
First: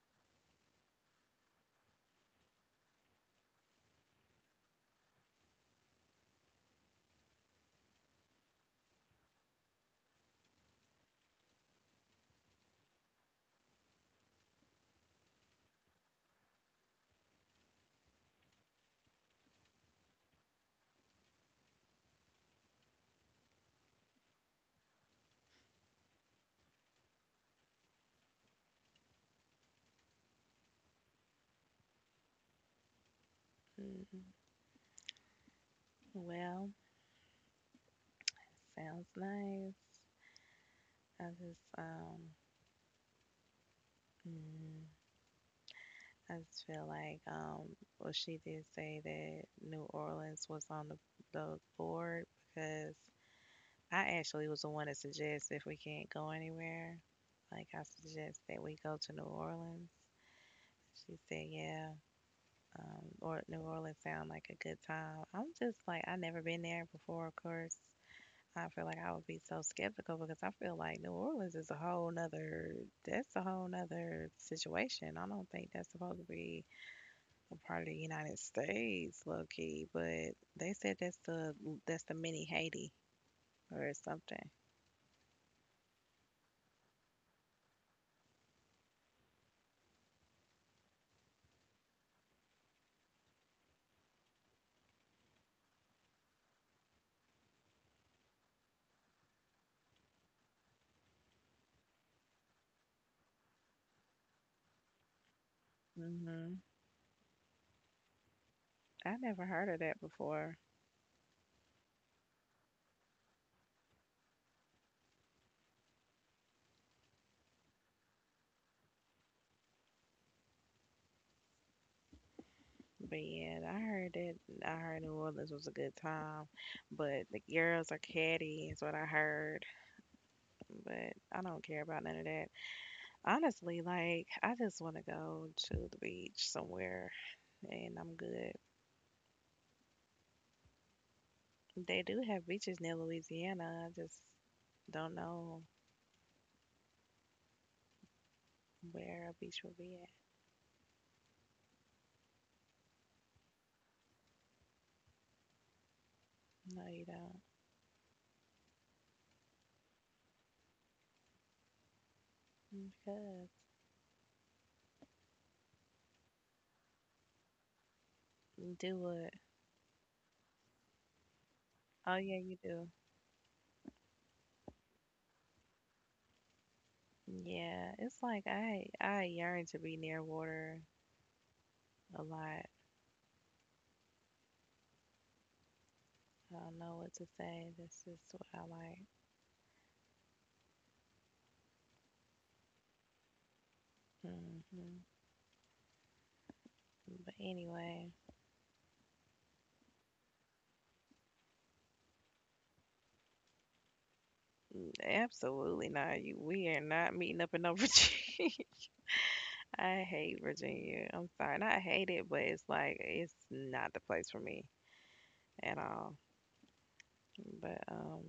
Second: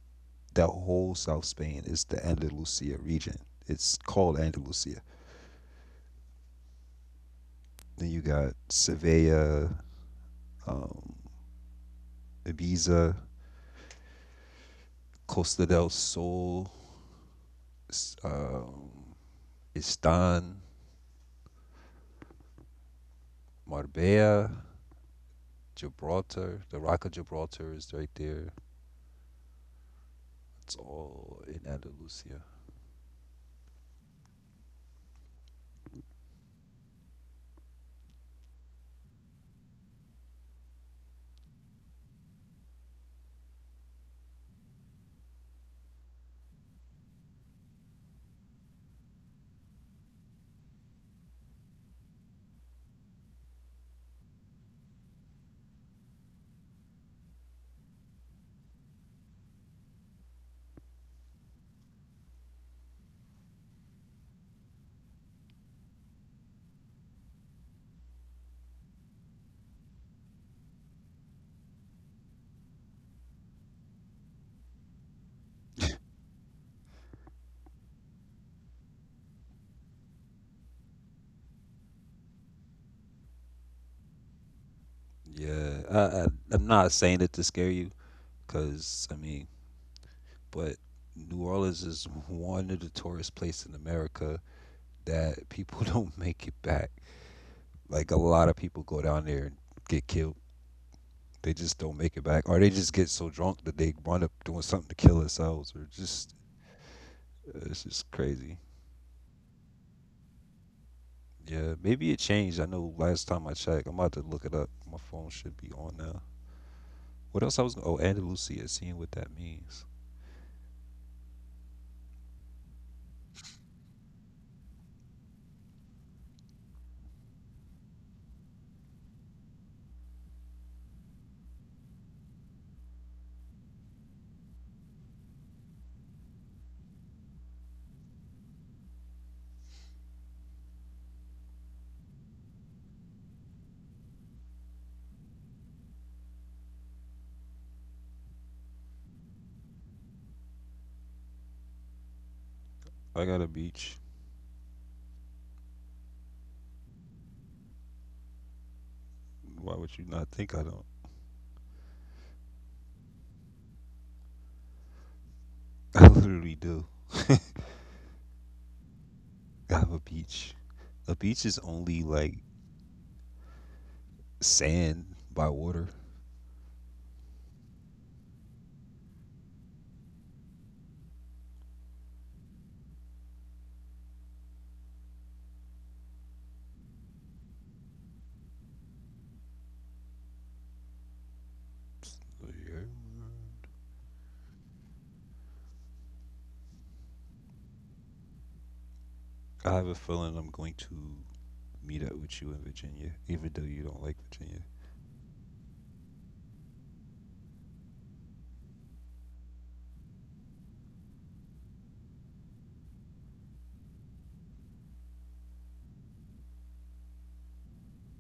The whole South Spain is the Andalusia region. It's called Andalusia. Then you got Sevilla, um, Ibiza, Costa del Sol, s- um, Istan, Marbella, Gibraltar. The Rock of Gibraltar is right there. It's all in Andalusia.
Mm, well, sounds nice. I just um mm, I just feel like well she did say that New Orleans was on the board because I actually was the one that suggested if we can't go anywhere, like I suggest that we go to New Orleans. She said, yeah, or New Orleans sound like a good time. I'm just like I never been there before, of course. I feel like I would be so skeptical because I feel like New Orleans is a whole nother that's a whole nother situation. I don't think that's supposed to be a part of the United States, low key. But they said that's the mini Haiti or something.
Yeah, I'm not saying it to scare you, cause I mean, but New Orleans is one of the tourist places in America that people don't make it back. Like a lot of people go down there and get killed. They just don't make it back, or they just get so drunk that they wind up doing something to kill themselves, or just
Mhm.
it's just crazy.
I never heard of that before,
Yeah, maybe it changed. I know last time I checked, I'm about to look it up. My phone should be on now. What else I was? Oh, Andalusia, seeing what that means.
but yeah, I heard that. I heard New Orleans was a good time, but the girls are catty is what I heard. But I don't care about none of that. Honestly, like I just want to go to the beach somewhere and I'm good. They do have beaches near Louisiana. I just don't know where a beach will be
I got a beach.
at. No, you don't.
Why would you not think I don't?
Mm, because
I literally do.
you do what?
I have a beach. A beach is only
Oh yeah,
like
you do.
sand by water.
Yeah, it's like I yearn to be near water a lot. I don't know what to say. This is what I like.
So, yeah.
Hmm. But anyway,
I have a feeling I'm going to meet up with you in Virginia, even though you don't like Virginia.
mm, absolutely not. We are not meeting up in no Virginia. I hate Virginia. I'm sorry. Not hate it, but it's like it's not the place for me at all. But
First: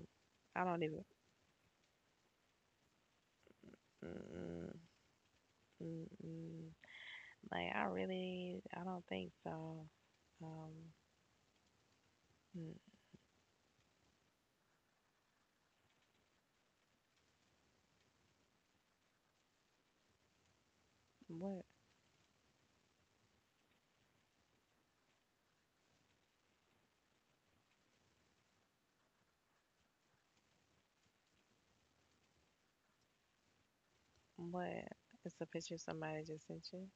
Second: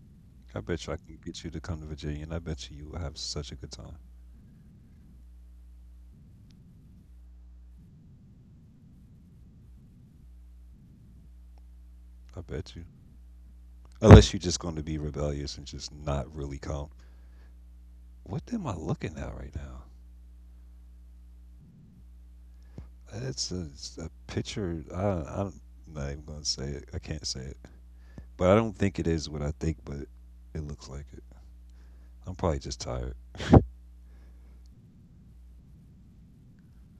I
I don't
bet you I
even
can get you to come to Virginia, and I bet you you will have such a good time.
mm-mm, mm-mm. Like I really I don't think so. Um
I bet you.
mm,
Unless you're just going to be rebellious and just not really come. What am I looking at right now?
what
It's a picture. I'm not even going to say it. I can't say it. But I don't think it is what I think, but it looks like it. I'm probably just tired.
what, it's a picture somebody just sent you?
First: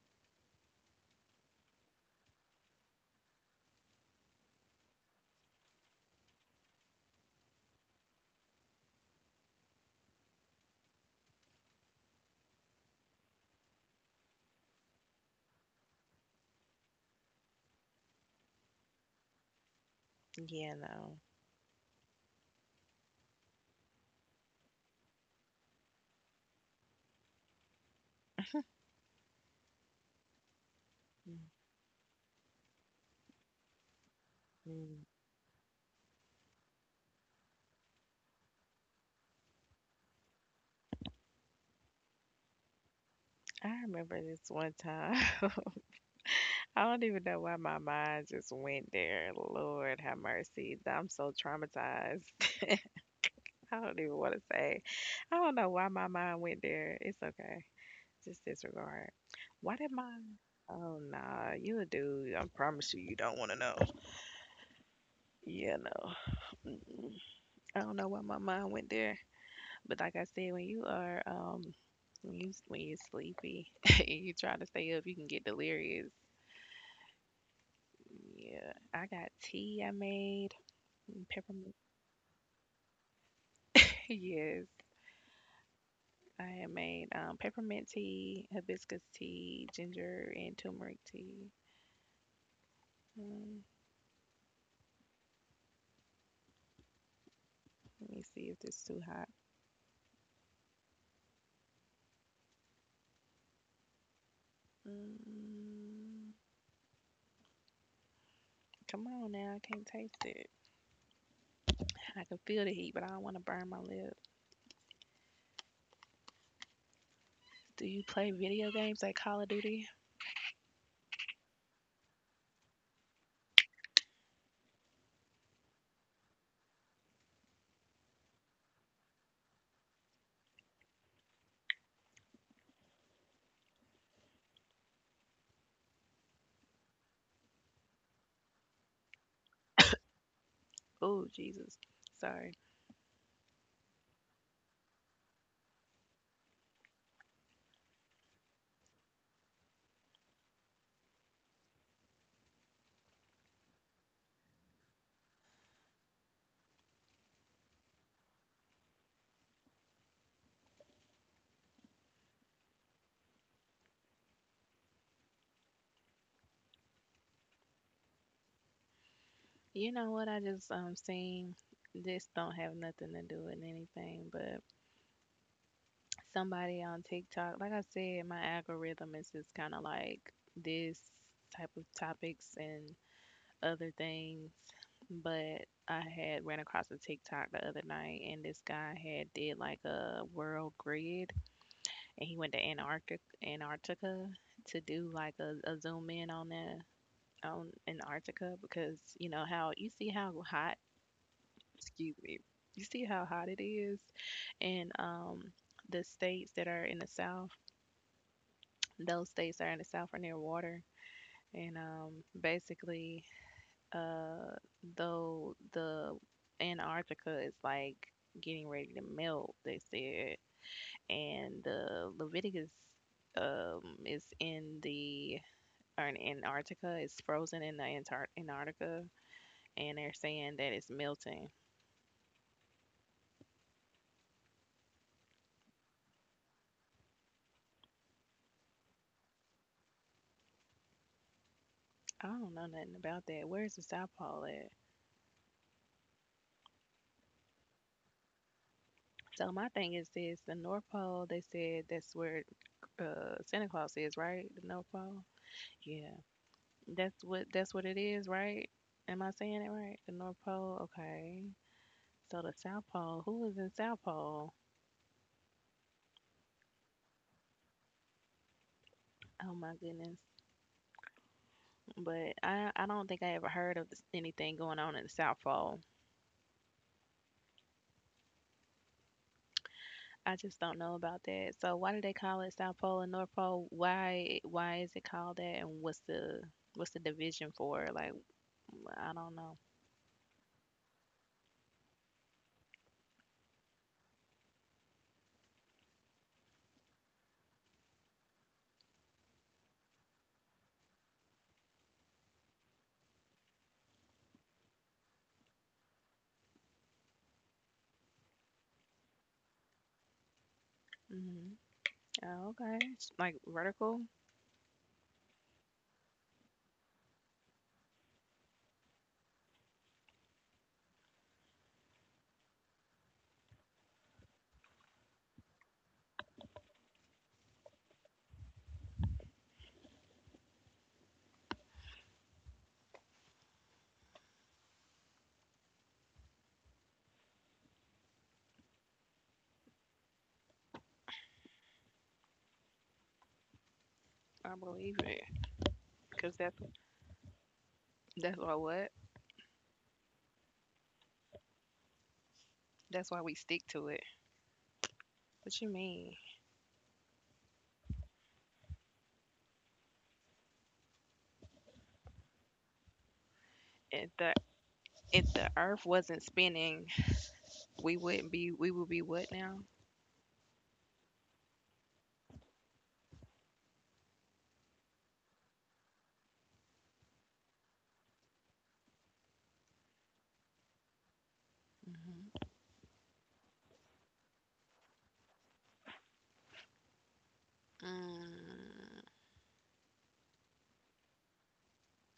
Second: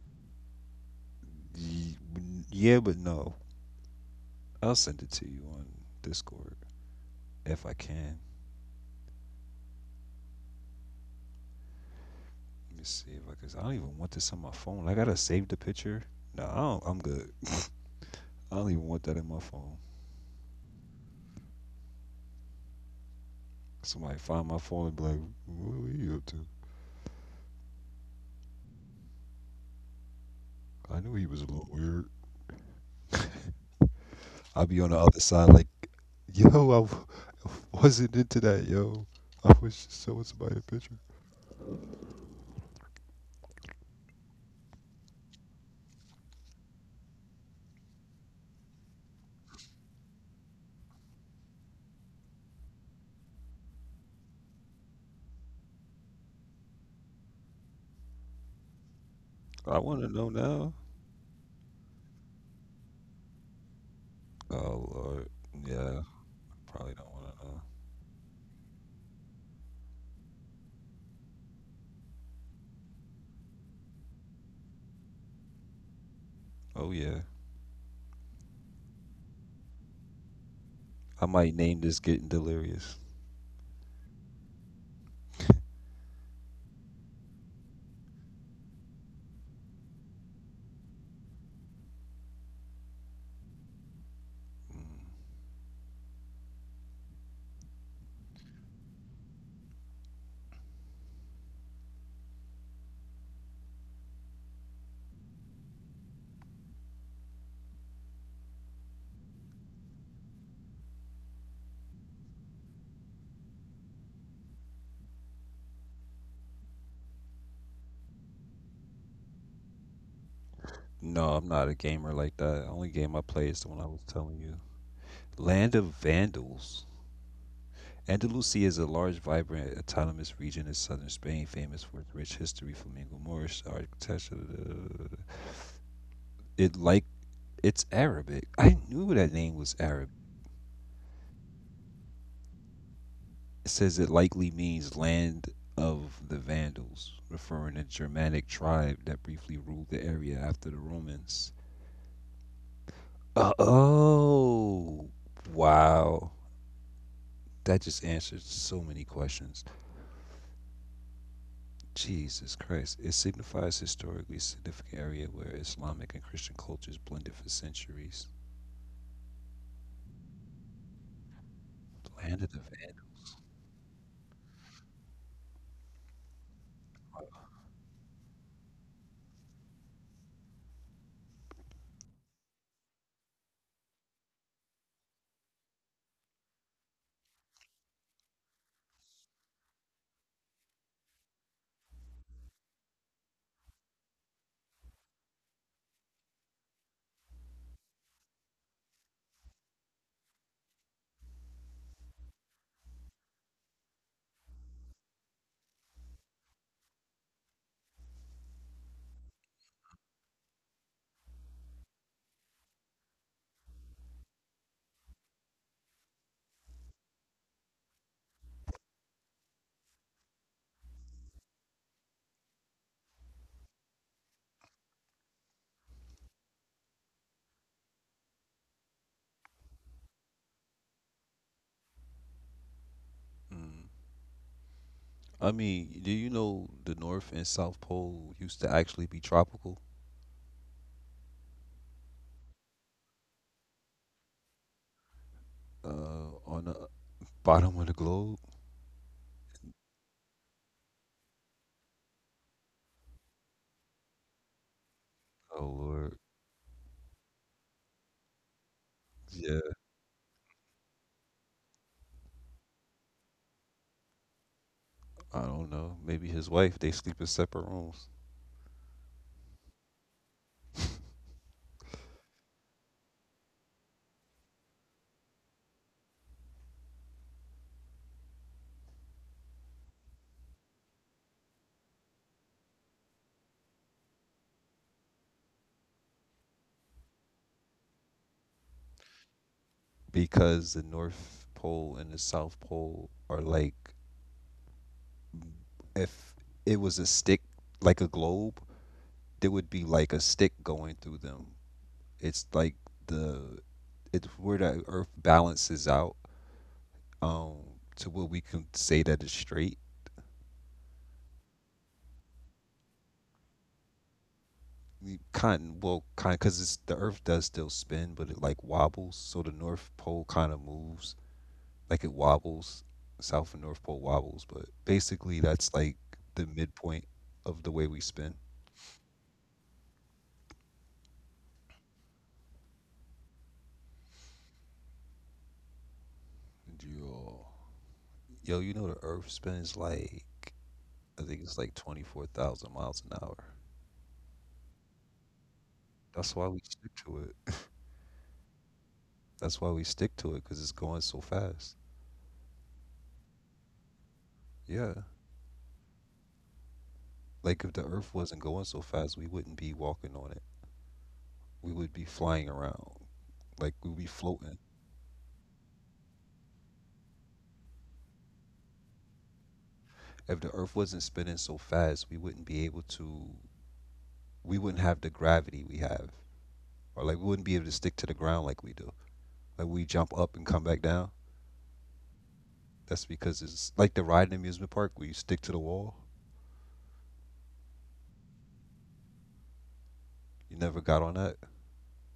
Ye- yeah, but no. I'll send it to you on Discord if I can. Let me see if I can. I don't even want this on my phone. I gotta save the picture. No, I'm good. I don't even want that in my phone.
Yeah, no.
Somebody find my phone and be like, "What were you up to? I knew he was a little weird." I'll be on the
Mm-mm.
other side, like, "Yo, w- wasn't into that, yo. I was just showing somebody a picture."
I remember this one time. I don't even know why my mind just went there. Lord have mercy. I'm so traumatized. I don't even want to say. I don't know why my mind went there. It's okay. Just disregard. Why
I
did
want to
my
know now.
Oh nah, you a dude. I promise you, you don't want to know.
Oh Lord,
Yeah,
yeah,
no.
probably don't
Mm-mm.
want to know.
I don't know why my mind went there, but like I said, when you're sleepy and you try to stay up, you can get delirious.
Oh yeah,
Yeah, I got tea I made
I might
peppermint.
name this getting delirious.
Yes, I had made peppermint tea, hibiscus tea, ginger and turmeric tea. Mm, let me see if it's too hot. Mm, come on now, I can't taste it. I can feel the heat, but I don't want to burn my lips. Do you play video games like Call of Duty?
No, I'm not a gamer like that. The only game I play is the one I was telling you. Land of Vandals. Andalusia is a large, vibrant, autonomous region in southern Spain, famous for its rich history, flamingo Moorish architecture. Da- da- da- da- da- da. It like it's Arabic. I knew that name was Arabic.
Oh, Jesus. Sorry.
It says it likely means land of the Vandals, referring to Germanic tribe that briefly ruled the area after the Romans. Uh, oh, wow. That just answers so many questions. Jesus Christ. It signifies historically significant area where Islamic and Christian cultures blended for centuries.
You know what? I just seen
The
this
Land
don't
of the
have
Vandals.
nothing to do with anything, but somebody on TikTok, like I said, my algorithm is just kind of like this type of topics and other things, but I had ran across a TikTok the other night, and this guy had did like a world grid, and he went to Antarctica to do like a zoom in on that on Antarctica because you know how you see how hot, excuse me, you see how hot it is, and the states that are in the south, those states that are in the south are near water, and basically uh though the Antarctica is like getting ready to melt, they said, and the Leviticus is in the or in Antarctica, it's frozen in the Antarctica, and they're saying that it's melting.
Mm. I mean, do you know the North and South Pole used to actually be tropical
I don't know nothing about that. Where's the South Pole at?
on the bottom of the globe?
So my thing is this: the North Pole, they said that's where Santa Claus is, right? The North Pole.
Oh,
Yeah.
Lord.
That's what it is, right? Am I saying it
Yeah,
right? The North Pole, okay. So the South Pole, who is in South Pole?
I don't know. Maybe his wife. They sleep in separate rooms
Oh my goodness. But I don't think I ever heard of anything going on in the South Pole. I just don't know about that. So why do they call it South Pole and North Pole? Why is it called that? And what's the division for? It? Like I don't know.
because the North Pole and the South Pole are like if it was a stick, like a globe, there would be like a stick going through them. It's like the it's where the Earth balances out um to where we can say that it's straight.
Hmm. Oh, okay, it's like vertical.
Kind because it's the Earth does still spin, but it like wobbles, so the North Pole kind of moves like it wobbles, South and North Pole wobbles, but basically that's like the midpoint of the way we spin. Yo, yo, you know the Earth spins like I think it's like 24,000 miles an hour.
I believe it because
That's why
that's
we stick to it.
that's why what
That's why we stick to it because it's going so fast.
that's why we stick to it.
Yeah,
What you mean?
like if the Earth wasn't going so fast, we wouldn't be walking on it. We would be flying around, like we'd be
if the
floating.
if the earth wasn't spinning, we wouldn't be we would be what now?
If the Earth wasn't spinning so fast, we wouldn't be able to. We wouldn't have the gravity we have, or like we wouldn't be able to stick to the ground like we do. Like we jump up and come back down.
Hmm.
That's because it's like the ride in the amusement park where you stick to the wall.
Mm.
You never got on that.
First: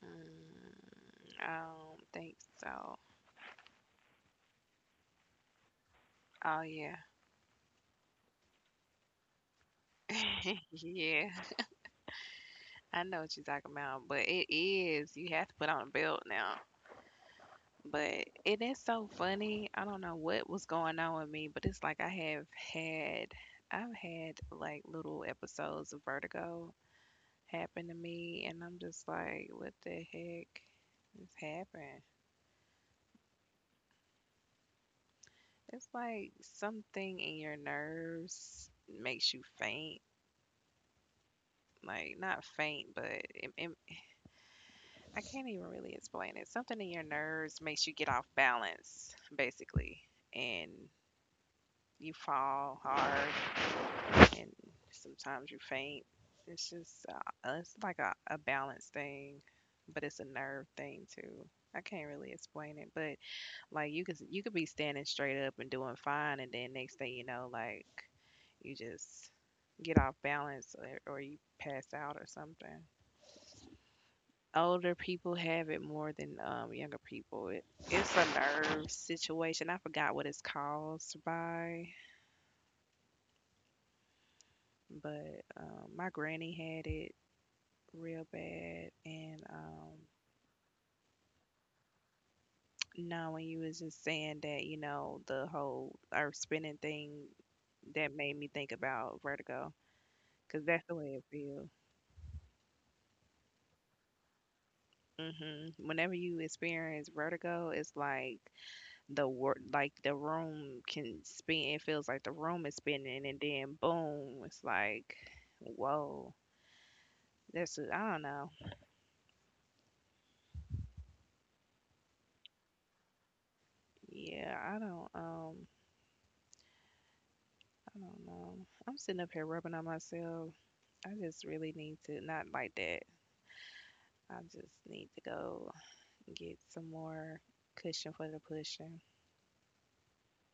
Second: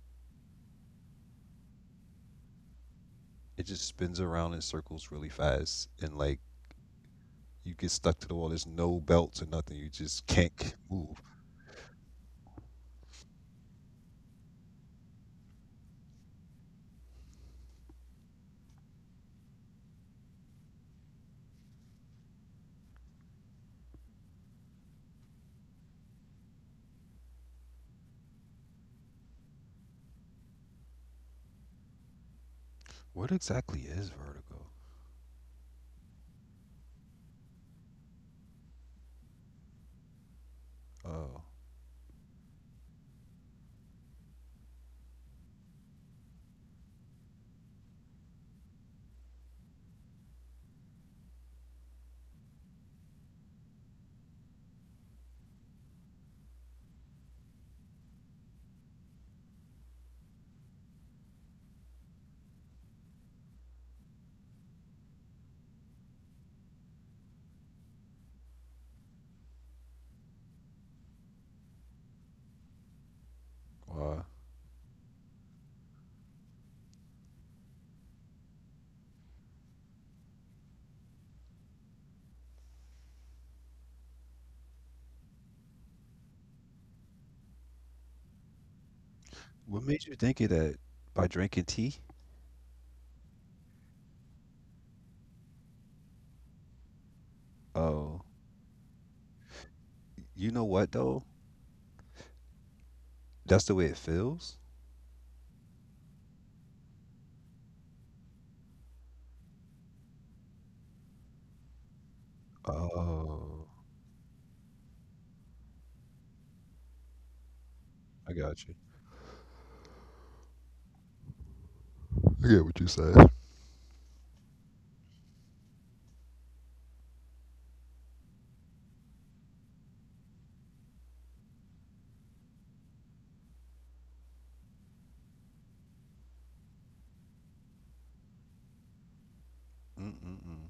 Mm, I don't think so.
It just spins around in circles really fast, and like
Oh yeah.
you get stuck to the wall. There's no belts or nothing. You just can't move.
Yeah, I know what you're talking about, but it is. You have to put on a belt now. But it is so funny. I don't know what was going on with me, but it's like had, I've had like little episodes of vertigo happened to me, and I'm just like, what the heck has happened?
What exactly is vertigo?
It's like something in your nerves makes you faint.
Oh,
Like, not faint, but I can't even really explain it. Something in your nerves makes you get off balance, basically, and you fall hard, and sometimes you faint. It's just, it's like a balance thing, but it's a nerve thing too. I can't really explain it, but like you could be standing straight up and doing fine, and then next thing you know, like you just get off balance or you pass out or something.
uh,
Older people have it more than younger people. It's a nerve situation. I forgot what it's caused by, but my granny had it real bad. And
what made you think of that? By drinking tea?
no, when you was just saying that, the whole earth spinning thing,
Oh,
that made me think about vertigo.
you know
Cause
what
that's the
though?
way it feels.
That's the way it feels.
Hmm. Whenever you experience vertigo, it's like like the room can spin. It feels like the room is spinning, and
Oh,
then boom, it's like, whoa. That's I
I
don't
got
know.
you. I get what you said.
Yeah, I don't. I don't know. I'm sitting up here rubbing on myself. I just really need to not like that. I just need to go get some more cushion for the pushing.
Mm-mm-mm.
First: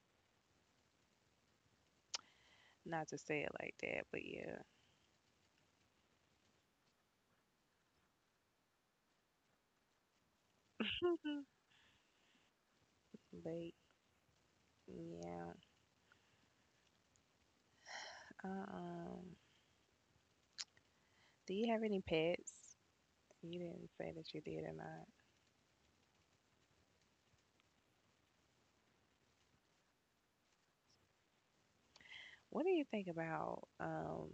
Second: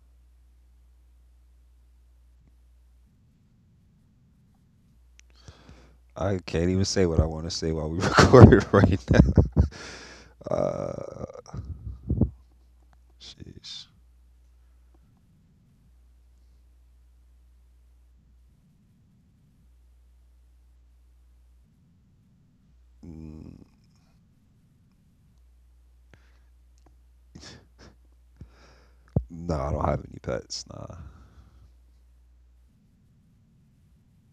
Not to say it like that, but yeah.
I can't even say what I want to say while we record right now. Uh,
But
Jeez.
yeah. Um, do you have any pets?
Mm,
You didn't say that you did or not.
no, I don't have any pets. Nah.
What do you think about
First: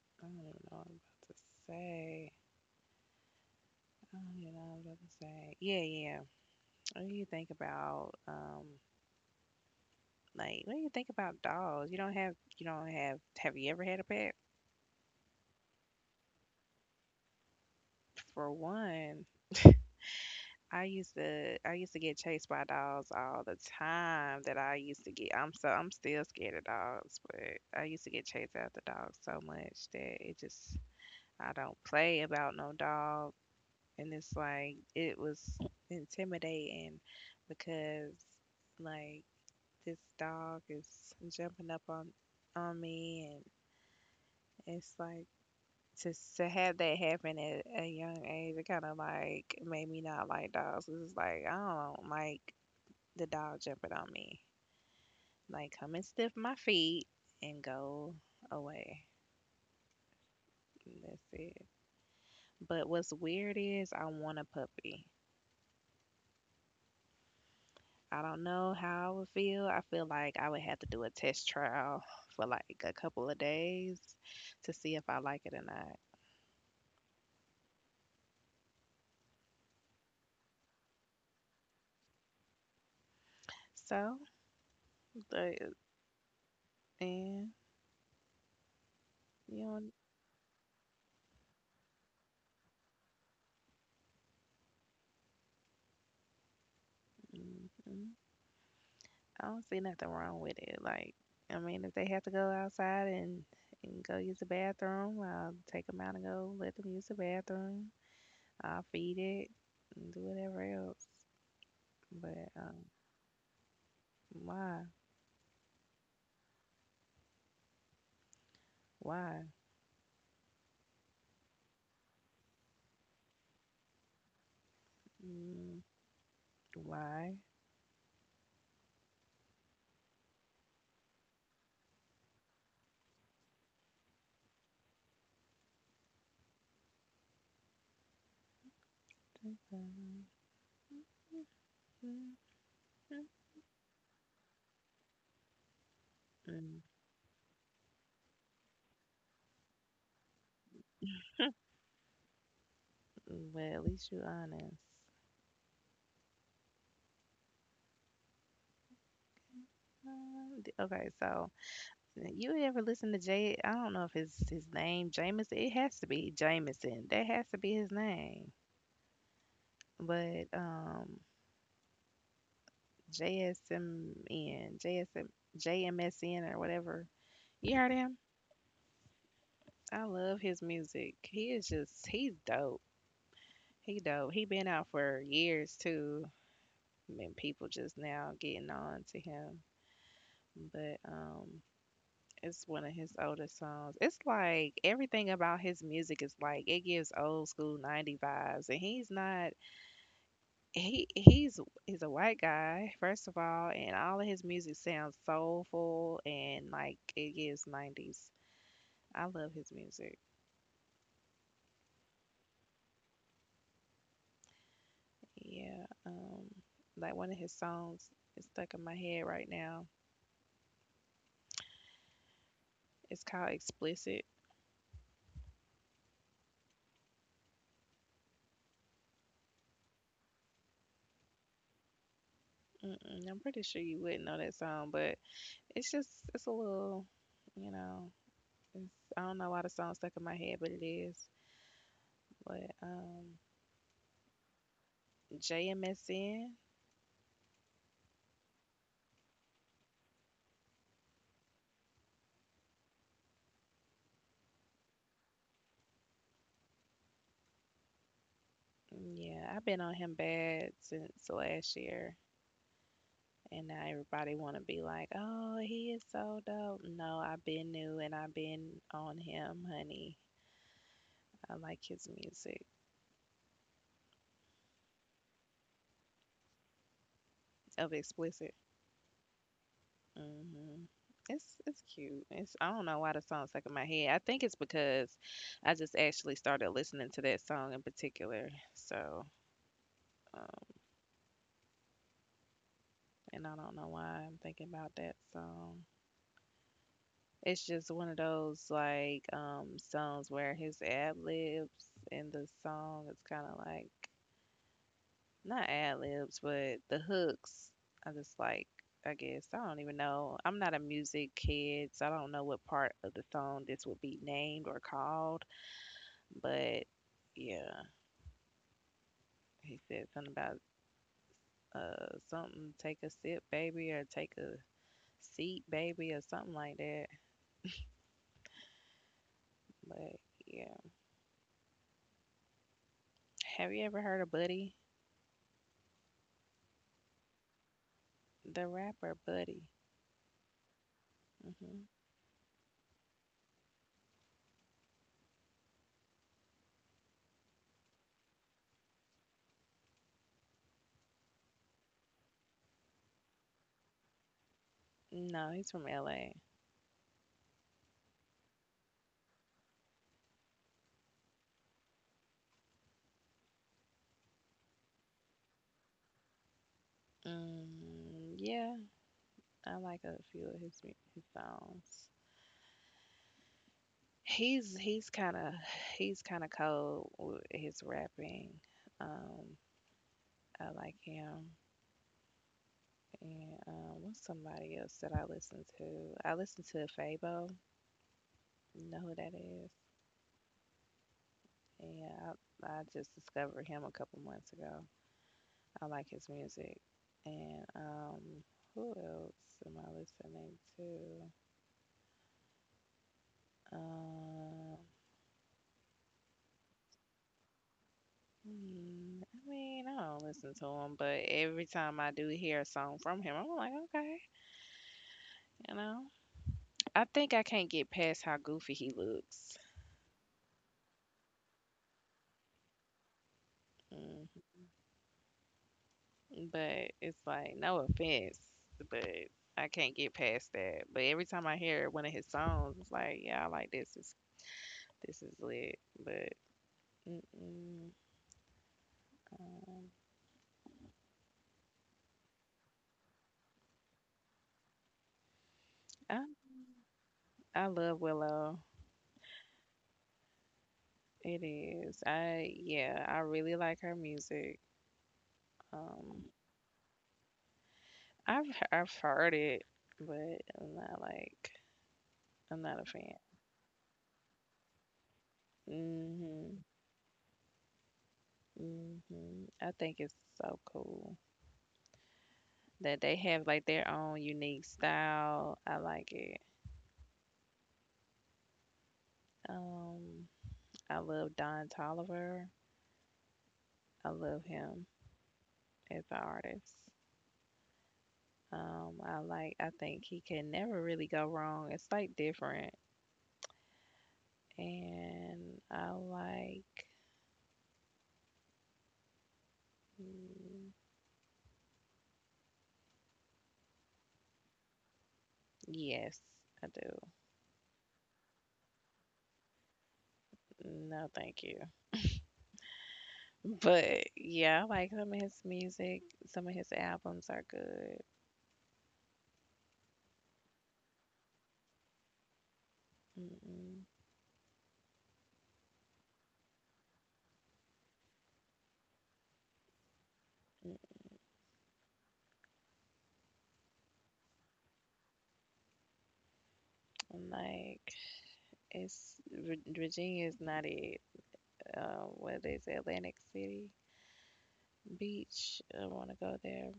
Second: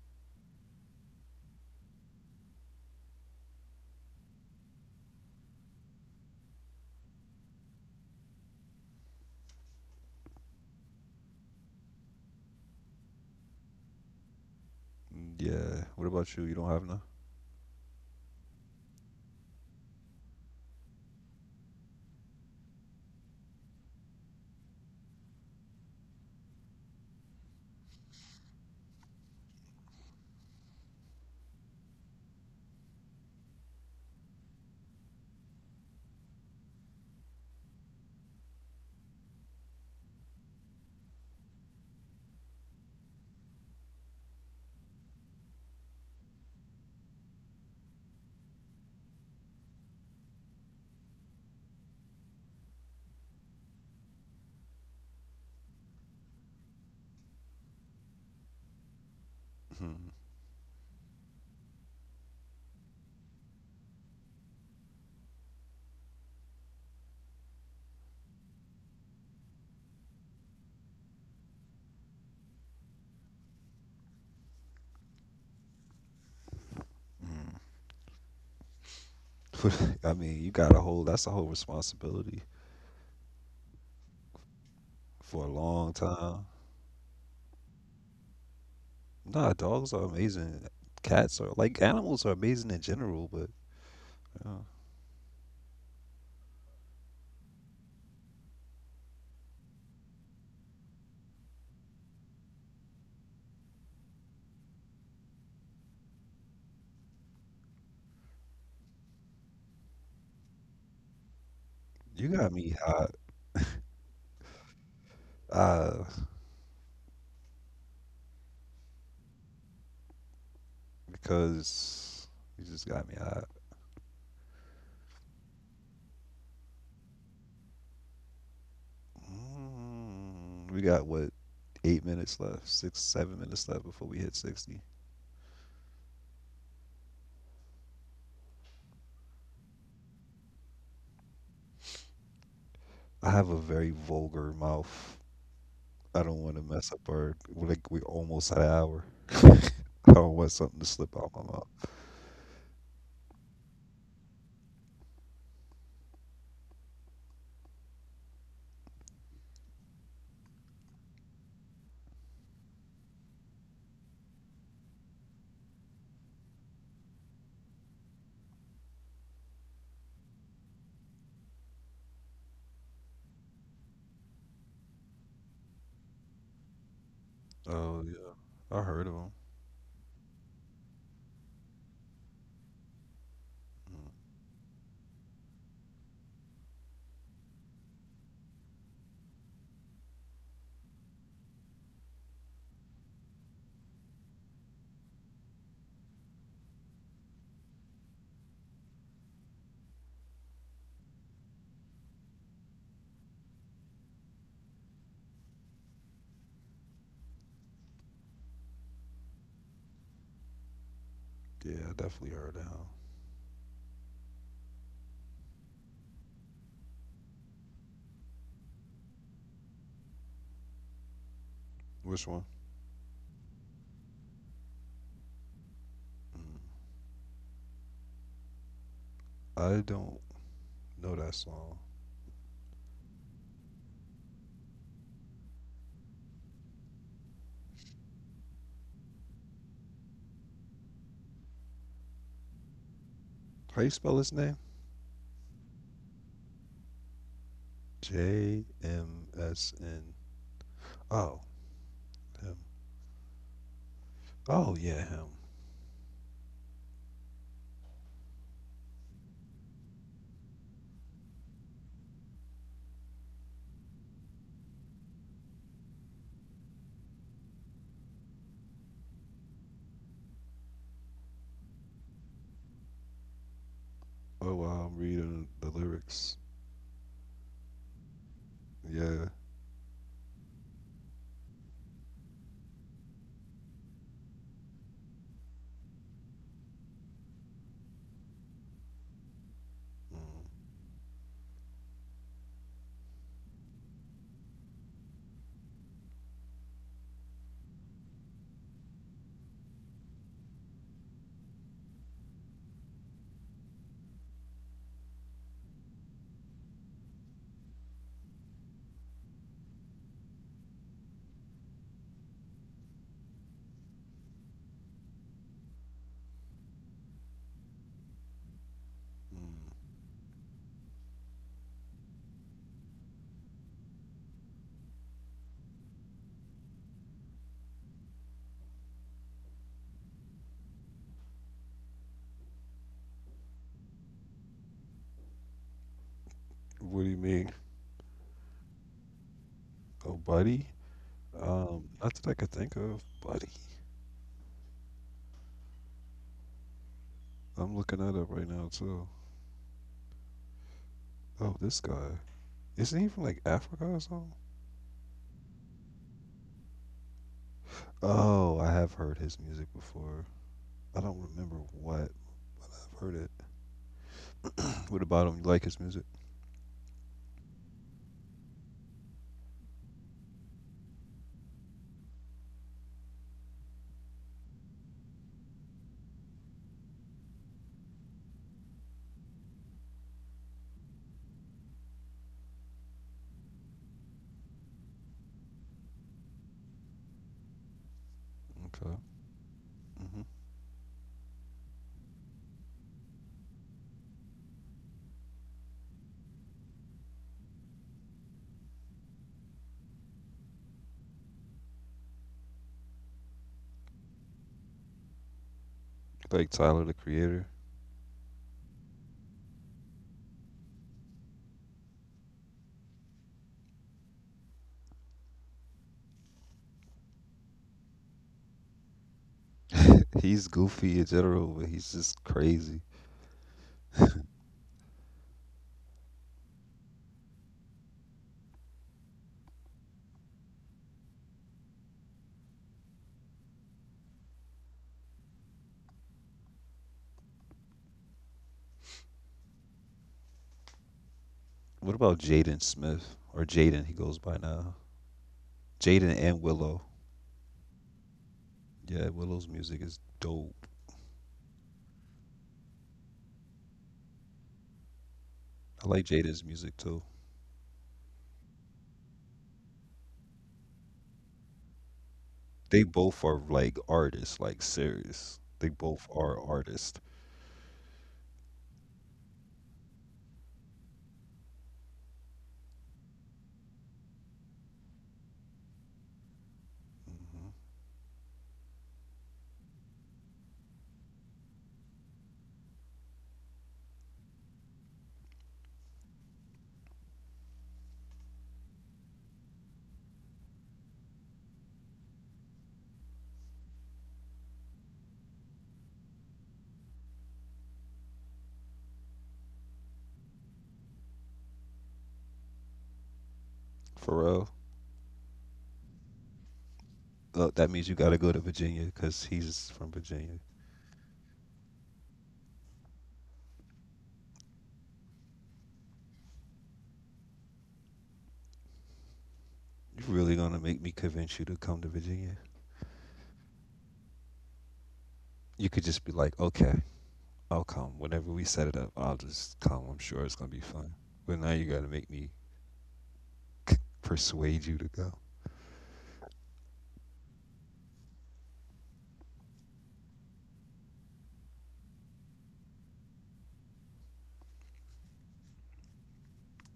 I don't even know what I'm about to say. I don't even know what I'm about to say. Yeah, yeah. What do you think about like what do you think about dogs? You don't have you ever had a pet?
Mm, yeah. What about you? You don't have none.
For one, I used to get chased by dogs all the time that I used to get I'm still scared of dogs, but I used to get chased after dogs so much that it just I don't play about no dog. And it's like, it was intimidating because, like, this dog is jumping up on me. And it's like, to, to have that happen at a young age, it kind of like made me not like dogs. It's like, I don't like the dog jumping on me. Like, come and sniff my feet and go away.
Hmm.
And that's it. But what's weird is I want a puppy. I don't know how I would feel. I feel like I would have to do a test trial for like a couple of days to see if I like it or not.
I mean, you got a whole. That's a whole responsibility
So,
for a
but,
long time.
and
Nah,
you don't,
dogs are amazing. Cats are like animals are amazing in general, but uh,
mm, mm, I don't see nothing wrong with it. Like, I mean, if they have to go outside and go use the bathroom, I'll take them out and go let them use the bathroom. I'll feed it and do whatever else.
you
But
got me hot.
why?
uh,
Why?
because you just got me hot.
Mm, why?
Mm, we got what 8 minutes left, six, 7 minutes left before we hit 60.
Mm,
I have a very vulgar mouth. I don't want to mess up our. We're like we almost had an hour. I don't want something to slip out my mouth.
But at least you honest. Okay, so you ever listen to Jay? I don't know if it's his name, Jameson. It has to be Jameson. That has to be his name. But JSMN, J M S N or whatever. You heard
Oh
him?
yeah, I heard of him.
I love his music. He is just he's dope. He dope.
Mm.
He been out for years too. I mean, people just now getting on to him. But. It's one of his oldest songs. It's like everything about his music is like it gives old school 90s vibes and he's not he he's a white guy, first of all, and all of his music sounds soulful and like it gives 90s. I love his music.
Yeah, I definitely heard of him.
Yeah. Like one of his songs is stuck in my head right now.
Which one?
It's called Explicit.
Mm. I don't know that song.
Mm-mm, I'm pretty sure you wouldn't know that song, but it's just it's a little, you know, it's, I don't know why the song stuck in my head, but it is. But
How you spell his name?
JMSN,
JMSN. Oh, him. Oh yeah, him.
yeah, I've been on him bad since last year, and now everybody want to be like, "Oh, he is so dope." No, I've been new and I've been on him, honey. I like his music
Oh, wow, I'm reading the lyrics.
of Explicit.
Yeah,
Hmm. It's cute. It's I don't know why the song stuck in my head. I think it's because I just actually started listening to that song in particular. So.
mm,
Um, and I don't know why I'm thinking about that song. It's just one of those like songs where his ad libs in the song, it's kind of like not ad libs but the hooks. I just like I guess I don't even know. I'm not a music kid, so I don't know what part of the song this would be named or called. But yeah, he
mm.
said something about something take a sip, baby, or take a seat, baby, or something like that. But yeah. Have you ever heard of Buddy?
What do you mean?
The rapper Buddy.
Oh, buddy?
Hmm.
Not that I could think of, buddy. I'm looking at it up right now too. Oh, this guy. Isn't he from like Africa or something?
No, he's from LA.
Oh, I have heard his music before. I don't remember what, but I've heard it. What about him? You like his music?
Mm, yeah, I like a few of his his songs. He's he's kind of he's kind of cold with his rapping. Um, I like him. And what's somebody else that I listen to? I listen to Fabo. You
Okay.
know who that is?
Hmm.
I just discovered him a couple months ago. I like his music. And who else am I listening to? Um,
Like Tyler the Creator.
hmm, I mean, I don't listen to him, but every time I do hear a song from him, I'm like, okay, you know. I think I can't get past how goofy he looks.
He's goofy in general, but he's just crazy.
Mm, but it's like, no offense, but I can't get past that. But every time I hear one of his songs, it's like, yeah, I like this. This is lit. But mm-mm, um,
What about Jaden Smith or Jaden? He goes by now. Jaden
I
and Willow.
I love Willow.
Yeah, Willow's music is dope.
It is. I Yeah, I really like her music.
I like
Um,
Jada's music too.
I've heard it, but I'm not a
They
fan.
both are like artists, like serious. They both are
Mhm.
artists.
Mhm. I think it's so cool that they have like their own unique style. I like it.
Hmm.
Um, I love Don Tolliver. I love him as an artist. I like. I think he can never really go wrong. It's like different. And I like, mm,
Pharrell,
yes, I do.
that means you gotta go to Virginia because he's from Virginia.
No, thank you. But yeah, I like some of his music. Some of his albums are good.
You really gonna make me convince you to come to Virginia?
Mm-mm.
You could just be like, okay, I'll come. Whenever we set it up, I'll just come. I'm sure it's gonna be
Mm.
fun. But now you gotta make me persuade you to go.
Like it's Virginia is not it. What is it, Atlantic City Beach? I want to go there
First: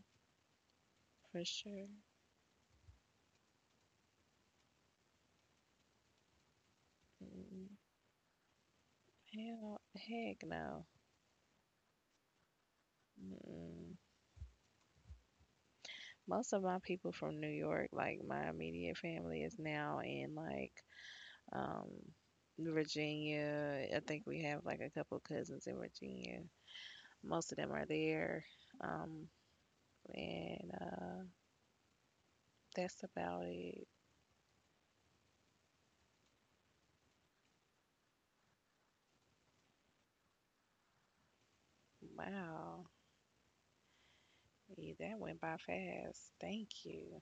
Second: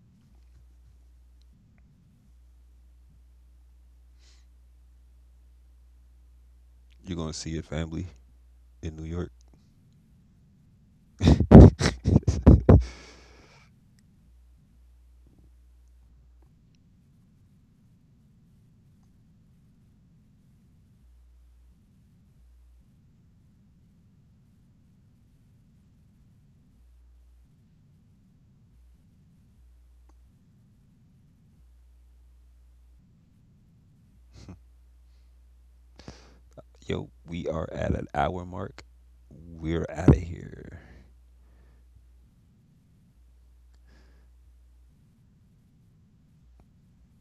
for sure.
You're gonna see your
Mm-mm.
family in New York.
Hell, heck no. Mm-mm. Most of my people from New York, like my immediate family, is now in like um, Virginia. I think we have like a couple cousins in Virginia. Most of them are there. Um, and that's about it.
Yo, we are at an hour mark. We're out of here.
Wow, yeah, that went by fast. Thank you.